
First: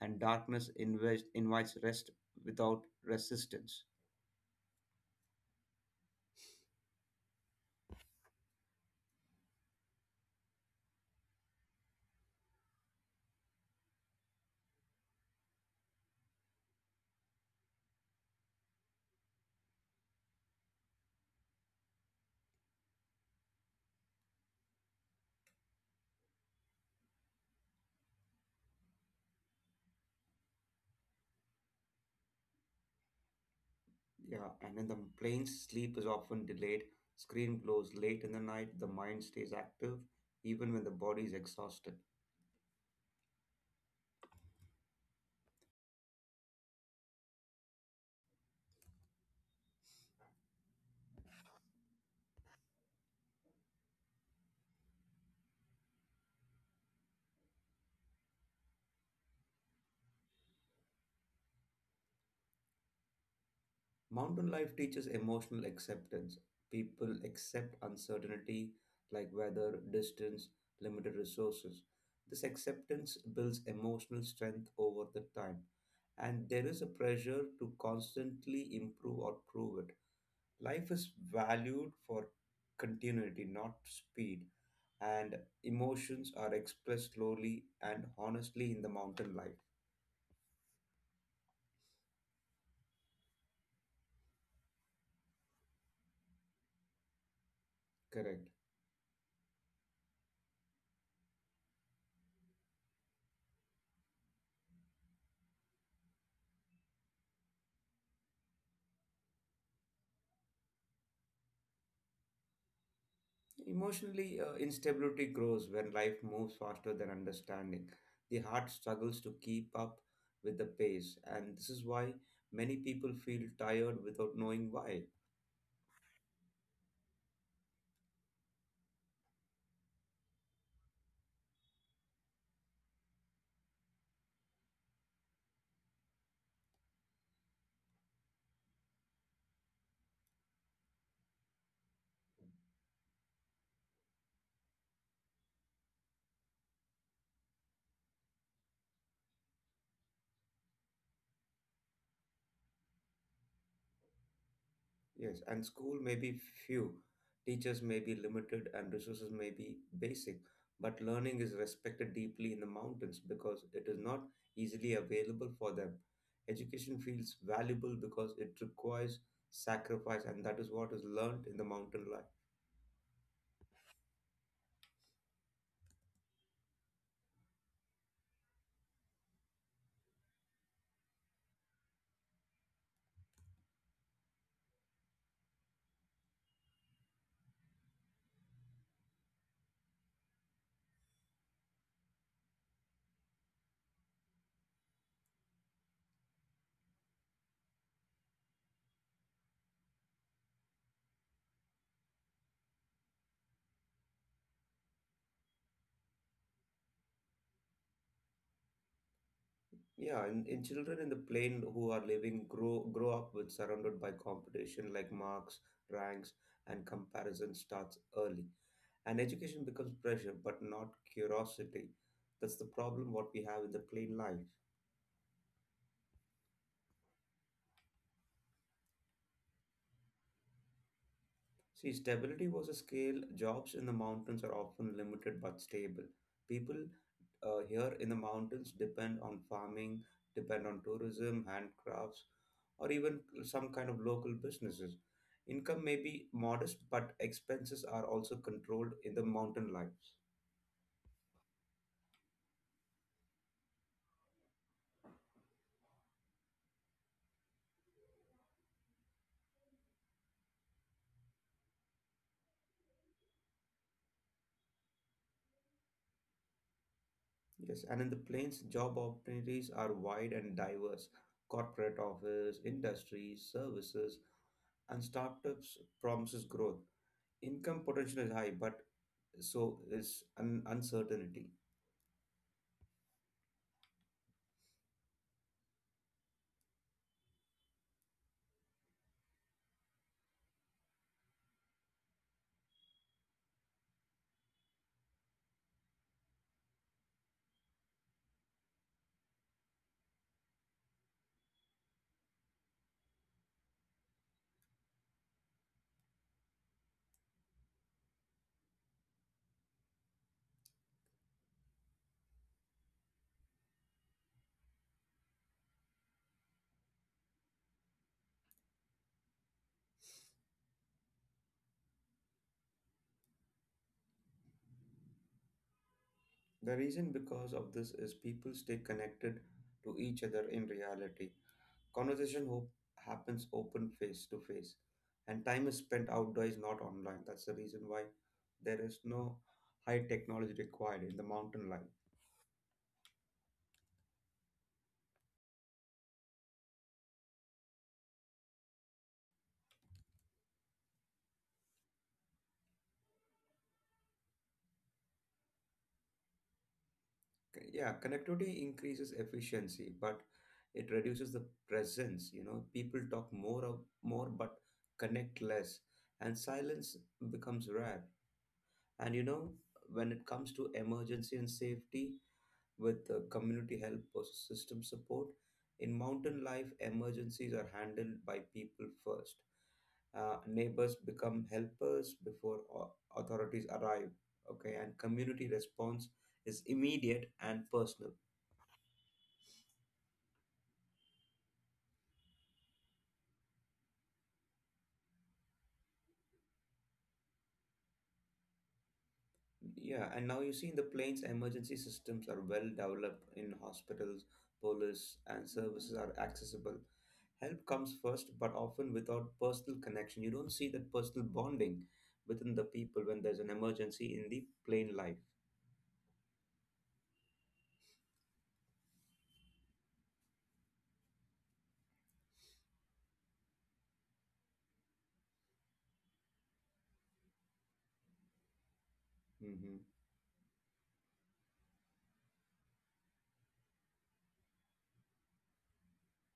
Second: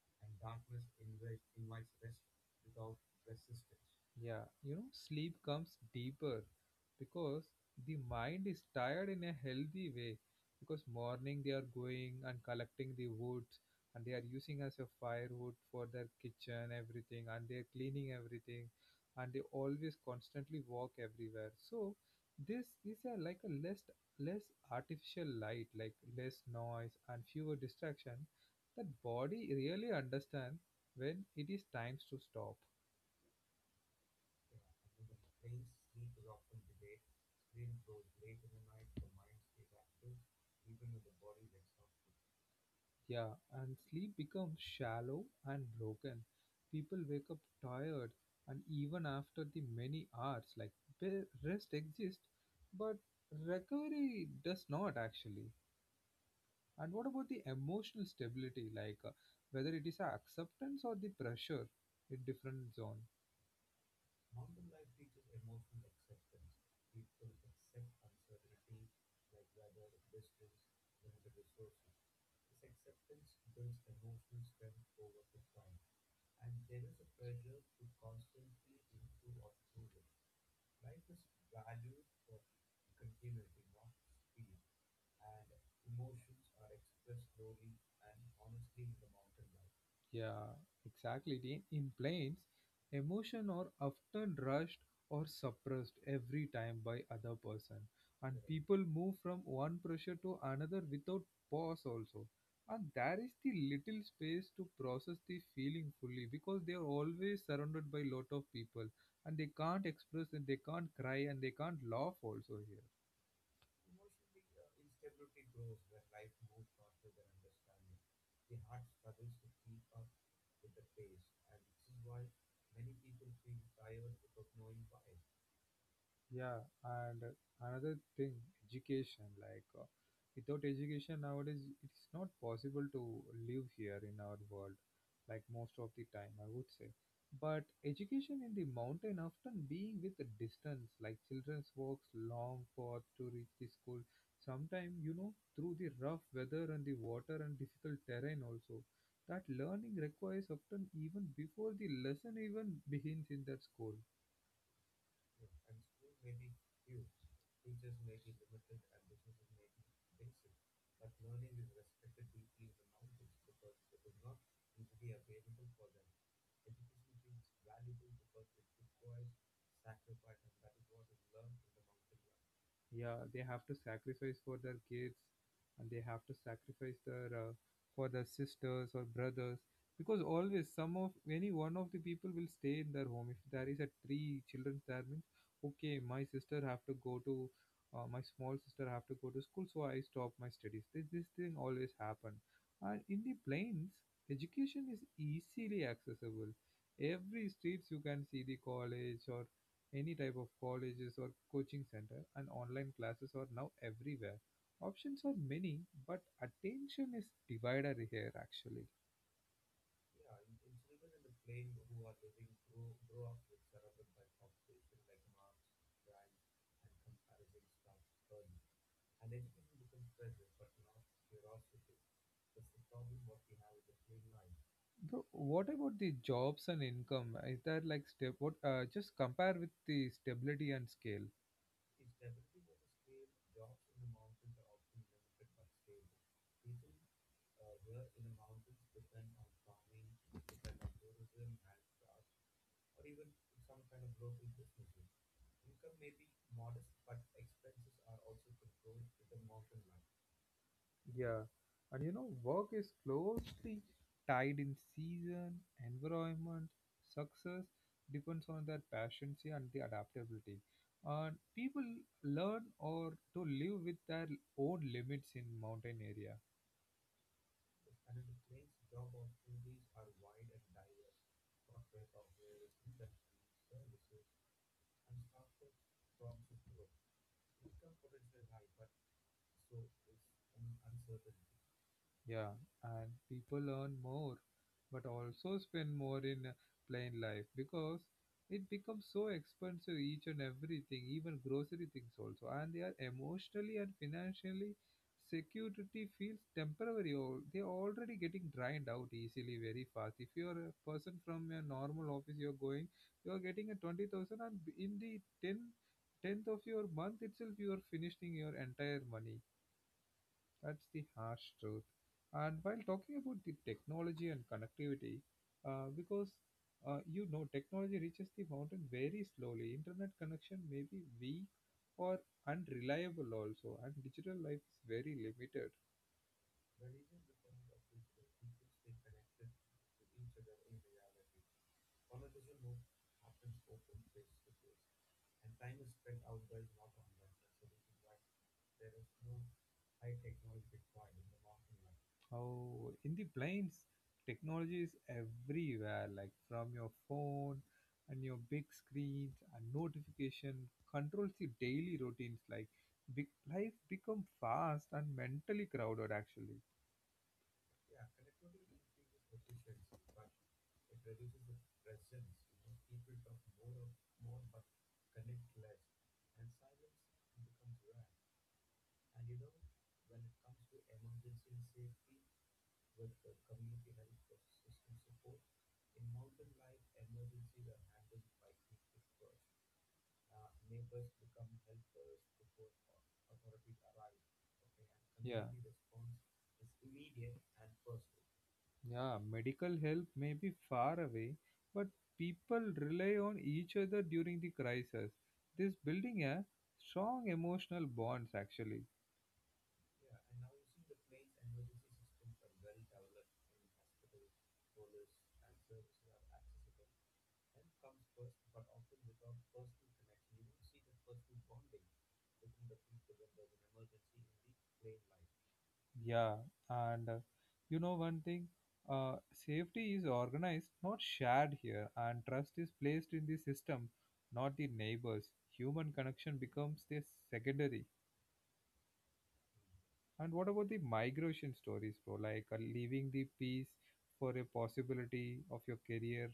S2: and darkness invites, invites rest without resistance.
S1: yeah, you know, sleep comes deeper because the mind is tired in a healthy way. Because morning they are going and collecting the woods and they are using as a firewood for their kitchen, everything, and they are cleaning everything, and they always constantly walk everywhere. So this is a, like a less less artificial light, like less noise and fewer distraction. That body really understand when it is times to stop.
S2: Yeah, and in the plains, sleep is often delayed. Screen glows late in the night. The mind stays active, even when the body is exhausted.
S1: Yeah, and sleep becomes shallow and broken. People wake up tired, and even after the many hours, like be- rest exists, but recovery does not actually. And what about the emotional stability, like uh, whether it is a acceptance or the pressure in different zones?
S2: Mountain life teaches emotional acceptance. People accept uncertainty like weather, distance, limited resources. This acceptance builds emotional strength over the time. And there is a pressure to constantly improve or prove it. Life is valued for continuity, not speed. And emotions are expressed slowly and honestly in the mountain life.
S1: Yeah, exactly. In, in planes, emotion are often rushed or suppressed every time by other person, and
S2: Correct.
S1: people move from one pressure to another without pause also. And there is the little space to process the feeling fully because they are always surrounded by lot of people and they can't express and they can't cry and they can't laugh also here.
S2: Emotionally, uh, instability grows when life moves faster than understanding. The heart struggles to keep up with the pace, and this is why many people feel tired without knowing why.
S1: Yeah, and another thing, education. Like uh, without education nowadays, it's not possible to live here in our world. Like most of the time, I would say. But education in the mountain often being with a distance. Like children walks long path to reach the school. Sometimes you know through the rough weather and the water and difficult terrain also. That learning requires often even before the lesson even begins in that school.
S2: Yes, and school may be few, teachers may be limited, and resources may be basic, but learning is respected deeply in the mountains because it is not easily available for them. Education feels valuable because it requires sacrifice, and that is what is learned in the mountain life.
S1: Yeah, they have to sacrifice for their kids and they have to sacrifice their uh, for their sisters or brothers because always some of any one of the people will stay in their home. If there is a three children that means, okay, my sister have to go to uh, my small sister have to go to school, so I stop my studies. This, this thing always happen. And in the plains education is easily accessible. Every streets you can see the college or any type of colleges or coaching center, and online classes are now everywhere. Options are many, but attention is divided here actually.
S2: Yeah, and, and children in the plain who are living grow grow up with surrounded by competition like marks, ranks, and comparison starts early. And education becomes pressure, but not curiosity. That's the problem what we have in the plain life.
S1: Bro, what about the jobs and income? Is that like step? What, uh, just compare with the stability and scale?
S2: See, stability was a scale, jobs in the mountains are often limited but stable. People uh, here in the mountains depend on farming, depend on tourism, handcrafts, or even some kind of local businesses. Income may be modest, but expenses are also controlled in the mountain lives.
S1: Yeah, and you know, work is closely tied in season, environment, success depends on their passions, yeah, and the adaptability. And people learn or to live with their own limits in mountain area.
S2: Yes, and in the plains, job opportunities are wide and diverse. Corporate office, industries, services, and startups promises growth. Income potential is high, but so it's un- uncertainty.
S1: Yeah, and people earn more, but also spend more in uh, plain life because it becomes so expensive each and everything, even grocery things also. And they are emotionally and financially security feels temporary or they're already getting drained out easily very fast. If you're a person from a normal office you're going, you're getting a twenty thousand and in the ten tenth of your month itself you are finishing your entire money, that's the harsh truth. And while talking about the technology and connectivity, uh, because uh, you know technology reaches the mountain very slowly, internet connection may be weak or unreliable also, and digital life is very limited.
S2: The reason because of this is people stay connected to each other in reality. Conversation hope happens open face to face, and time is spent outdoors, not online. That's the reason why there is no high technology required in the mountain life.
S1: Oh, in the plains, technology is everywhere, like from your phone and your big screens, and notification controls the daily routines, like big life become fast and mentally crowded actually.
S2: C- Yeah, connectivity increases efficiency, but it reduces the presence. You know, people talk more of more, but connect less, and silence becomes rare. And you know, when it comes to emergency and safety, with uh, community help or system support, in mountain life, emergencies are handled by people first. Uh, neighbors become helpers before au- authorities arrive. Okay, and community
S1: Yeah.
S2: response is immediate and personal.
S1: Yeah, medical help may be far away, but people rely on each other during the crisis. This building a strong emotional bonds actually.
S2: Yeah, and now you see in the plains, emergency systems are well developed in hospitals, police, and services are accessible. Help comes first, but often without personal connection. You don't see that personal bonding within the people when there's an emergency in the plain life.
S1: Yeah, and uh, you know one thing, uh, safety is organized, not shared here, and trust is placed in the system, not the neighbors. Human connection becomes the secondary.
S2: Hmm.
S1: And what about the migration stories, bro? Like uh, leaving the peace for a possibility of your career.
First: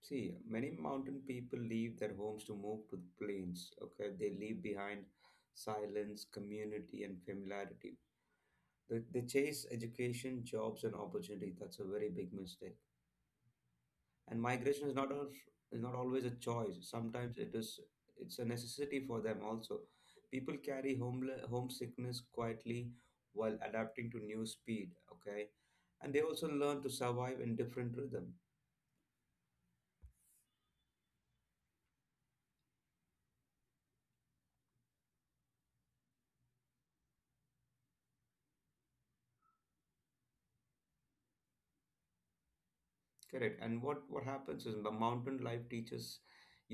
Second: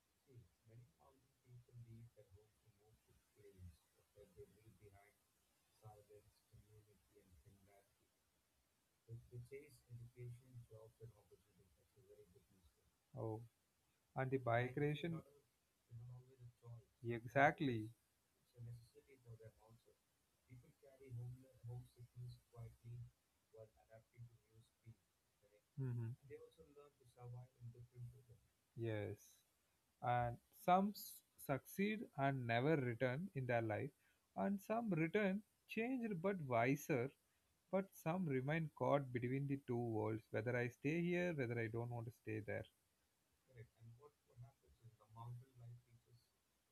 S2: See, many mountain people leave their homes to move to the plains. Okay, they leave behind silence, community, and familiarity. They, they chase education, jobs, and opportunity. That's a very big mistake.
S1: Oh, and
S2: And
S1: the
S2: migration is not a
S1: migration?
S2: is not always a choice, sometimes it is,
S1: Exactly.
S2: it's a necessity for them also. People carry home homesickness quietly while adapting to new speed. Okay, and
S1: Hmm.
S2: they also learn to survive in different rhythm.
S1: Yes. And some s- succeed and never return in their life, and some return changed but wiser, but some remain caught between the two worlds, whether I stay here, whether I don't want to stay there.
S2: Correct. And what what happens is the mountain life teaches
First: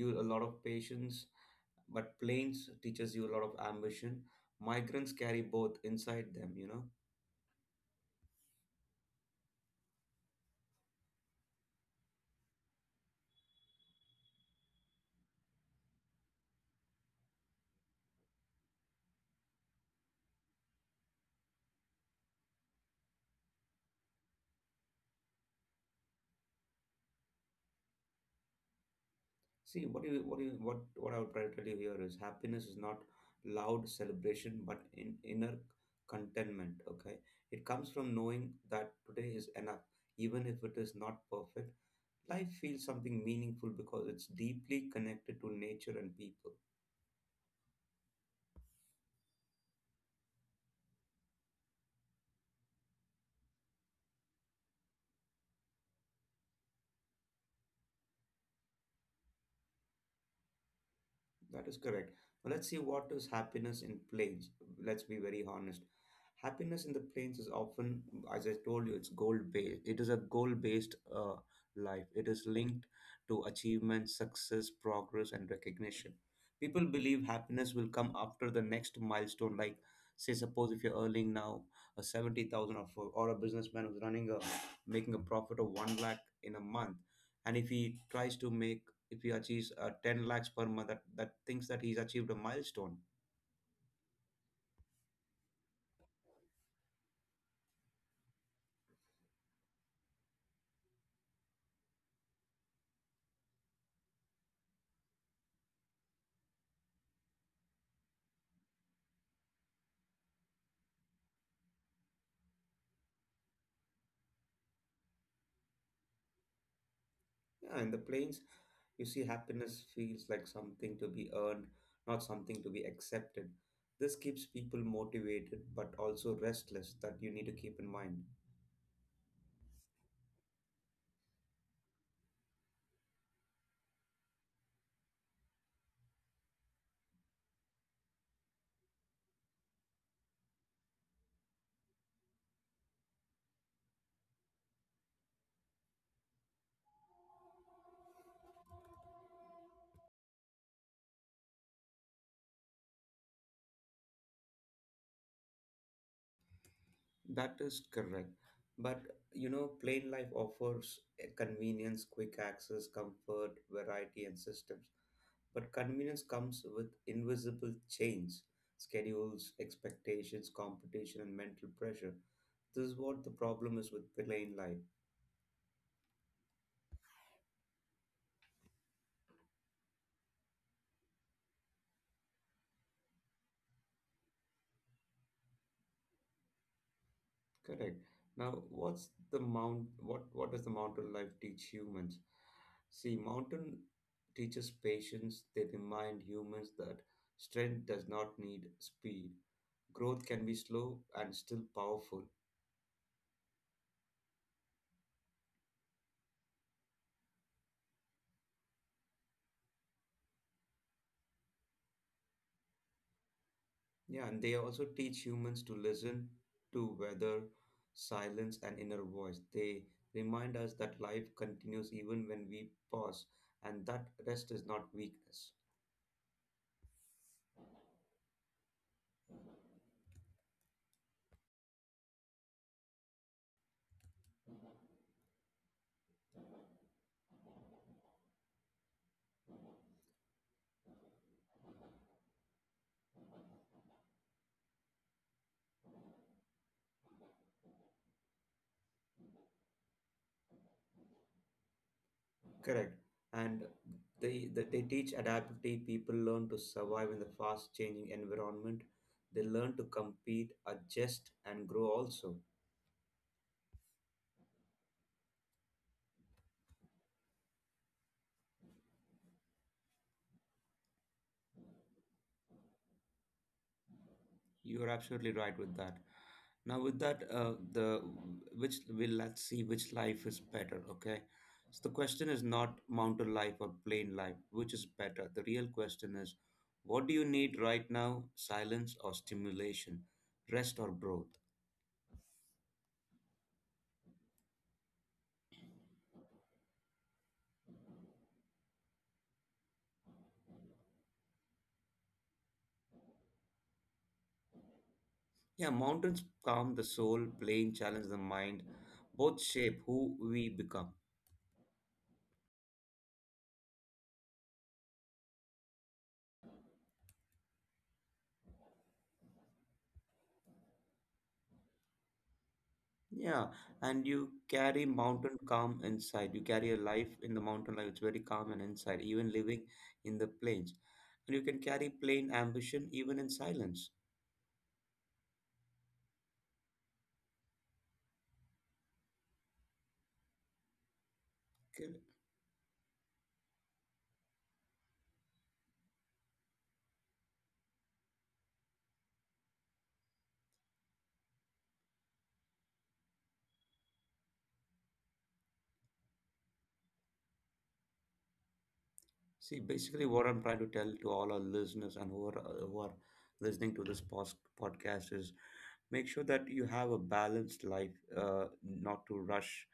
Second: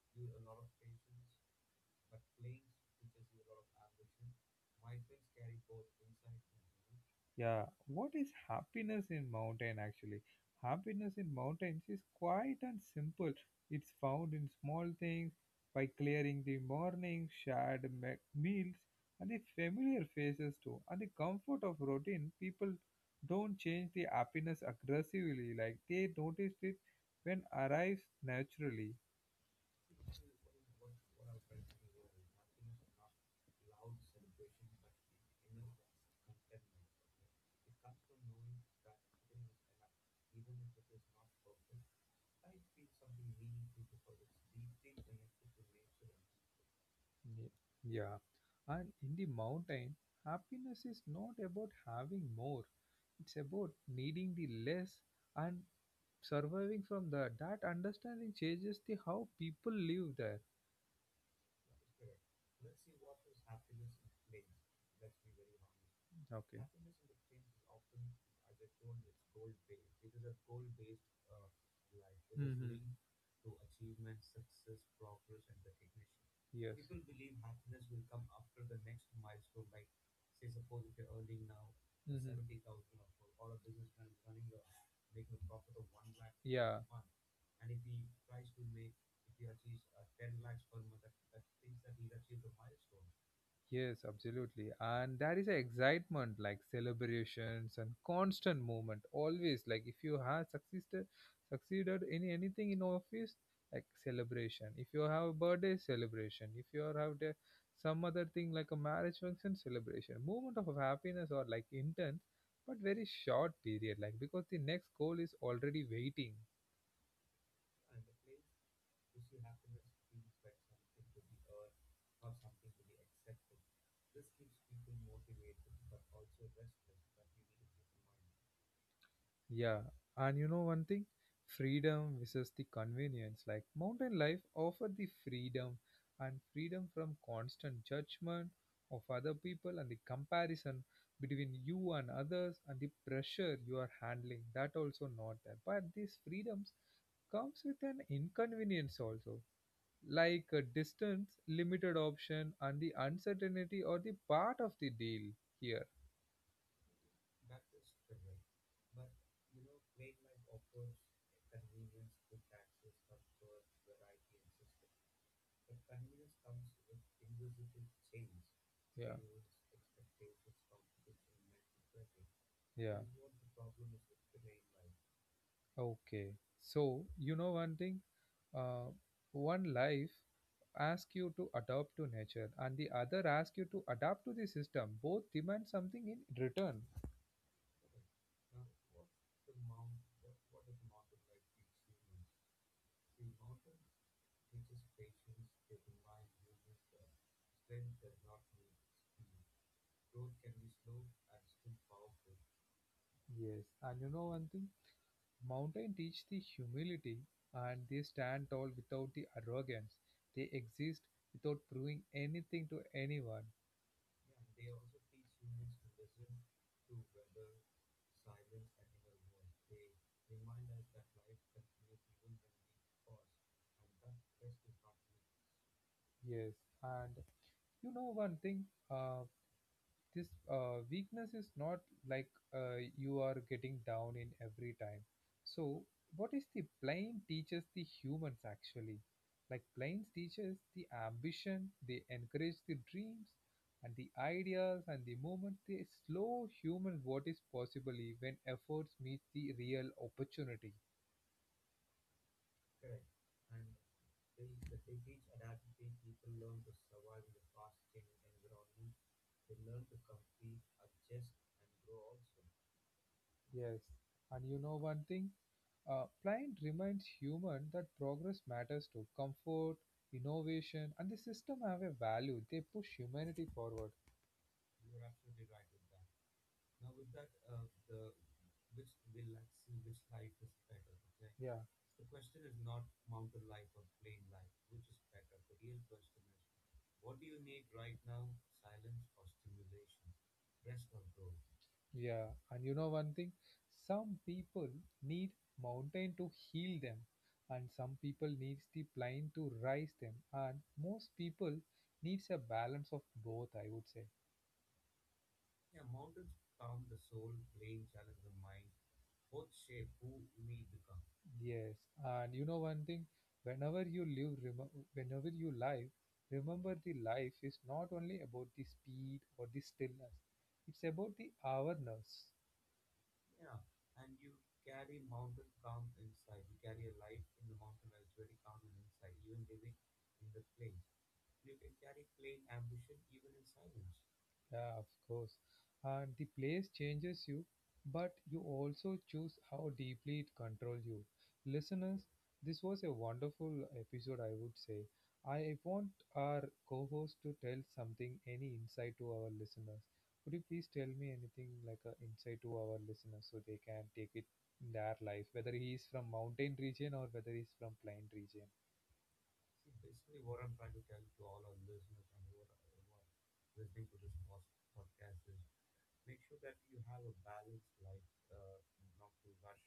S2: you a lot of patience, but plains teaches you a lot of ambition. Migrants carry both inside them, you know.
S1: Yeah, what is happiness in mountain actually? Happiness in mountains is quiet and simple. It's found in small things by clearing the morning, shared me- meals, and the familiar faces too, and the comfort of routine. People don't change the happiness aggressively, like they noticed it when arrives naturally.
S2: See, what you what you what what I would try to tell you here is happiness is not loud celebration, but in inner contentment. Okay, it comes from knowing that today is enough, even if it is not perfect. Life feels something meaningful because it's deeply connected to nature and people.
S1: Ye- Yeah, and in the mountain, happiness is not about having more. It's about needing the less and surviving from that. That understanding changes the how people live there.
S2: That is correct. But let's see what is happiness in planes. Let's be very honest.
S1: Okay.
S2: Happiness in the planes is often, as I told you, it's goal based. It is a goal based uh, life. It is
S1: Mm-hmm.
S2: linked to achievement, success, progress, and recognition.
S1: Yes.
S2: People believe happiness will
S1: Mm-hmm.
S2: come after the next milestone. Like, say, suppose if you're earning now a seventy thousand or for, or a businessman who's running a making a profit of one lakh in a
S1: Yeah.
S2: month, and if he tries to make if he achieves uh, ten lakhs per month, that, that thinks that he's achieved a milestone.
S1: Yes, absolutely. And there is a excitement, like celebrations and constant movement. Always, like if you have succeeded, succeeded in anything in office, like celebration. If you have a birthday celebration, if you are have the, some other thing like a marriage function celebration, moment of happiness or like intense, but very short period. Like because the next goal is already waiting.
S2: Yeah, in the plains you see happiness feels like something to be earned, not something to be accepted. This keeps people motivated but also restless, that you need to keep in mind.
S1: Yeah, and you know one thing? Freedom versus the convenience. Like mountain life offer the freedom and freedom from constant judgment of other people and the comparison between you and others and the pressure you are handling. That also not there. But these freedoms comes with an inconvenience also, like a distance, limited option, and the uncertainty or the part of the deal here.
S2: That is correct. But you know, plain life offers a convenience, quick access, comfort, variety and systems. But convenience comes with invisible chains,
S1: Yeah.
S2: schedules, expectations, competition, and mental pressure. This is
S1: yeah
S2: what the problem is
S1: This
S2: with plain life.
S1: Okay. So, you know one thing, uh, one life asks you to adapt to nature and the other asks you to adapt to the system. Both demand something in return.
S2: Correct. Now, what's the mount? What what does the mountain life teach humans? See, mountain teaches patience. They remind humans that strength does not need speed. Growth can be slow and still powerful.
S1: Yes. And you know one thing, mountain teach the humility and they stand tall without the arrogance. They exist without proving anything to anyone.
S2: Yeah, and they also teach humans to listen to weather, silence, and inner voice. They remind us that life continues even when we pause, and that rest is not weakness.
S1: Yes. And you know one thing, uh, this uh, weakness is not like uh, you are getting down in every time, so what is the plane teaches the humans actually, like planes teaches the ambition, they encourage the dreams and the ideas and the movement, they slow human what is possible when efforts meet the real opportunity.
S2: Correct. And they, they, they teach adaptability. People learn to survive in the fast changing environment. They learn to compete, adjust, and grow also.
S1: Yes, and you know one thing? Uh, Pliant reminds human that progress matters to comfort, innovation, and the system have a value. They push humanity forward.
S2: You are absolutely right with that. Now, with that, uh, the
S1: The-
S2: which will let's see which life is better. Okay,
S1: Yeah,
S2: so the question is not mountain life or plain life, which is better. The real question is, what do you need right now? Silence or stimulation, rest or growth?
S1: yeah. And you know one thing? Some people need mountain to heal them, and some people needs the plane to rise them, and most people needs a balance of both, I would say.
S2: Yeah, mountains calm the soul, plain challenge the mind. Both shape who we become.
S1: Yes, and you know one thing, whenever you live, remem whenever you live, remember the life is not only about the speed or the stillness, it's about the awareness.
S2: Yeah, and you carry mountain calm inside. You carry a life in the mountain life. It's very calm and inside, even living in the plains. And you can carry plain ambition even in silence.
S1: Yeah, of course. And the place changes you, but you also choose how deeply it controls you. Listeners, this was a wonderful episode, I would say. I want our co host to tell something, any insight to our listeners. Could you please tell me anything like an insight to our listeners so they can take it in their life, whether he is from mountain region or whether he is from plain region?
S2: See, basically, what I'm trying to tell to all our listeners and who are who are listening to this pos- podcast is make sure that you have a balanced life, uh, not to rush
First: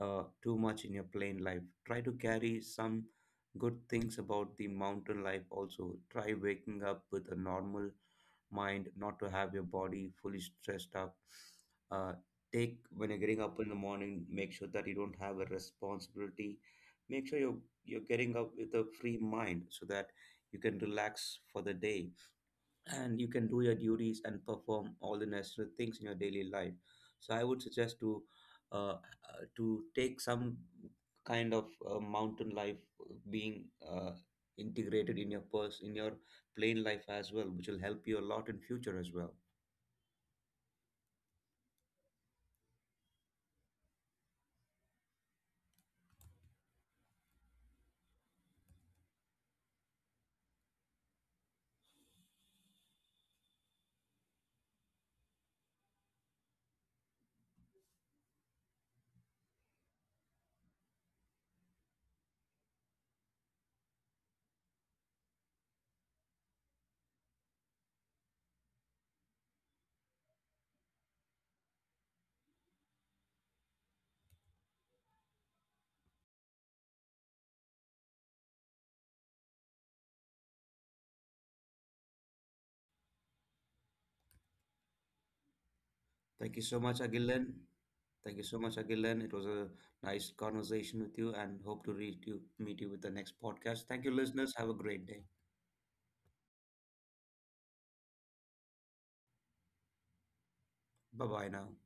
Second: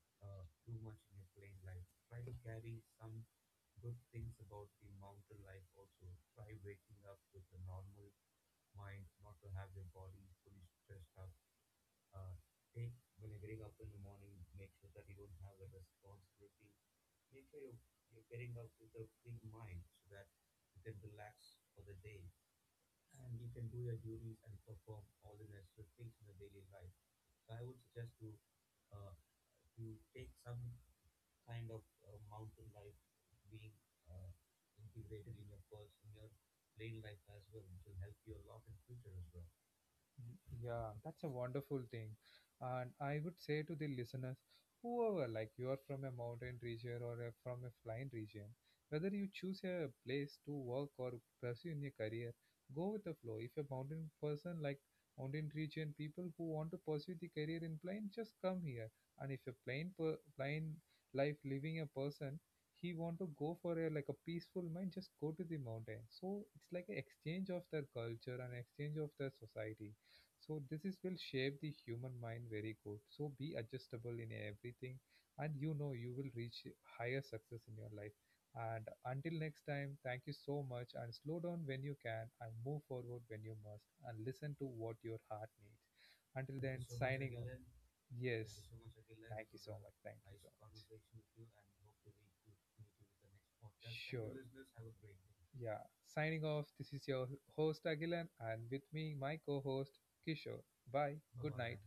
S2: uh, too much in your plain life. Try to carry some good things about the mountain life also. Try waking up with a normal mind, not to have your body fully stressed up. Uh, Take when you're getting up in the morning, make sure that you don't have a responsibility, make sure you're you're getting up with a free mind so that you can relax for the day and you can do your duties and perform all the necessary things in your daily life. So I would suggest to uh, uh, to take some kind of uh, mountain life uh, being uh, integrated in your purse in your plain life as well, which will help you a lot in future as well.
S1: Yeah, that's a wonderful thing. And I would say to the listeners, whoever, like you are from a mountain region or a, from a flying region, whether you choose a place to work or pursue in your career, go with the flow. If a mountain person like mountain region people who want to pursue the career in plane, just come here. And if a plain per, plain life living a person, he want to go for a like a peaceful mind, just go to the mountain. So it's like an exchange of their culture and exchange of their society, so this is will shape the human mind very good. So be adjustable in everything, and you know you will reach higher success in your life. And until next time, thank you so much. And slow down when you can, and move forward when you must, and listen to what your heart needs.
S2: Thank
S1: Until
S2: you so
S1: then,
S2: much,
S1: signing
S2: Agilan.
S1: off.
S2: Thank you so
S1: Yes,
S2: much, Agilan. It was
S1: thank you
S2: a
S1: so much. Thank
S2: nice
S1: you so much.
S2: conversation with you and hope to reach you, meet you with the next podcast. Thank you,
S1: Sure.
S2: listeners. Have a great day.
S1: Yeah. Signing off. This is your host Agilan, and with me, my co-host Kishore. Bye.
S2: Bye bye
S1: Good
S2: now.
S1: night.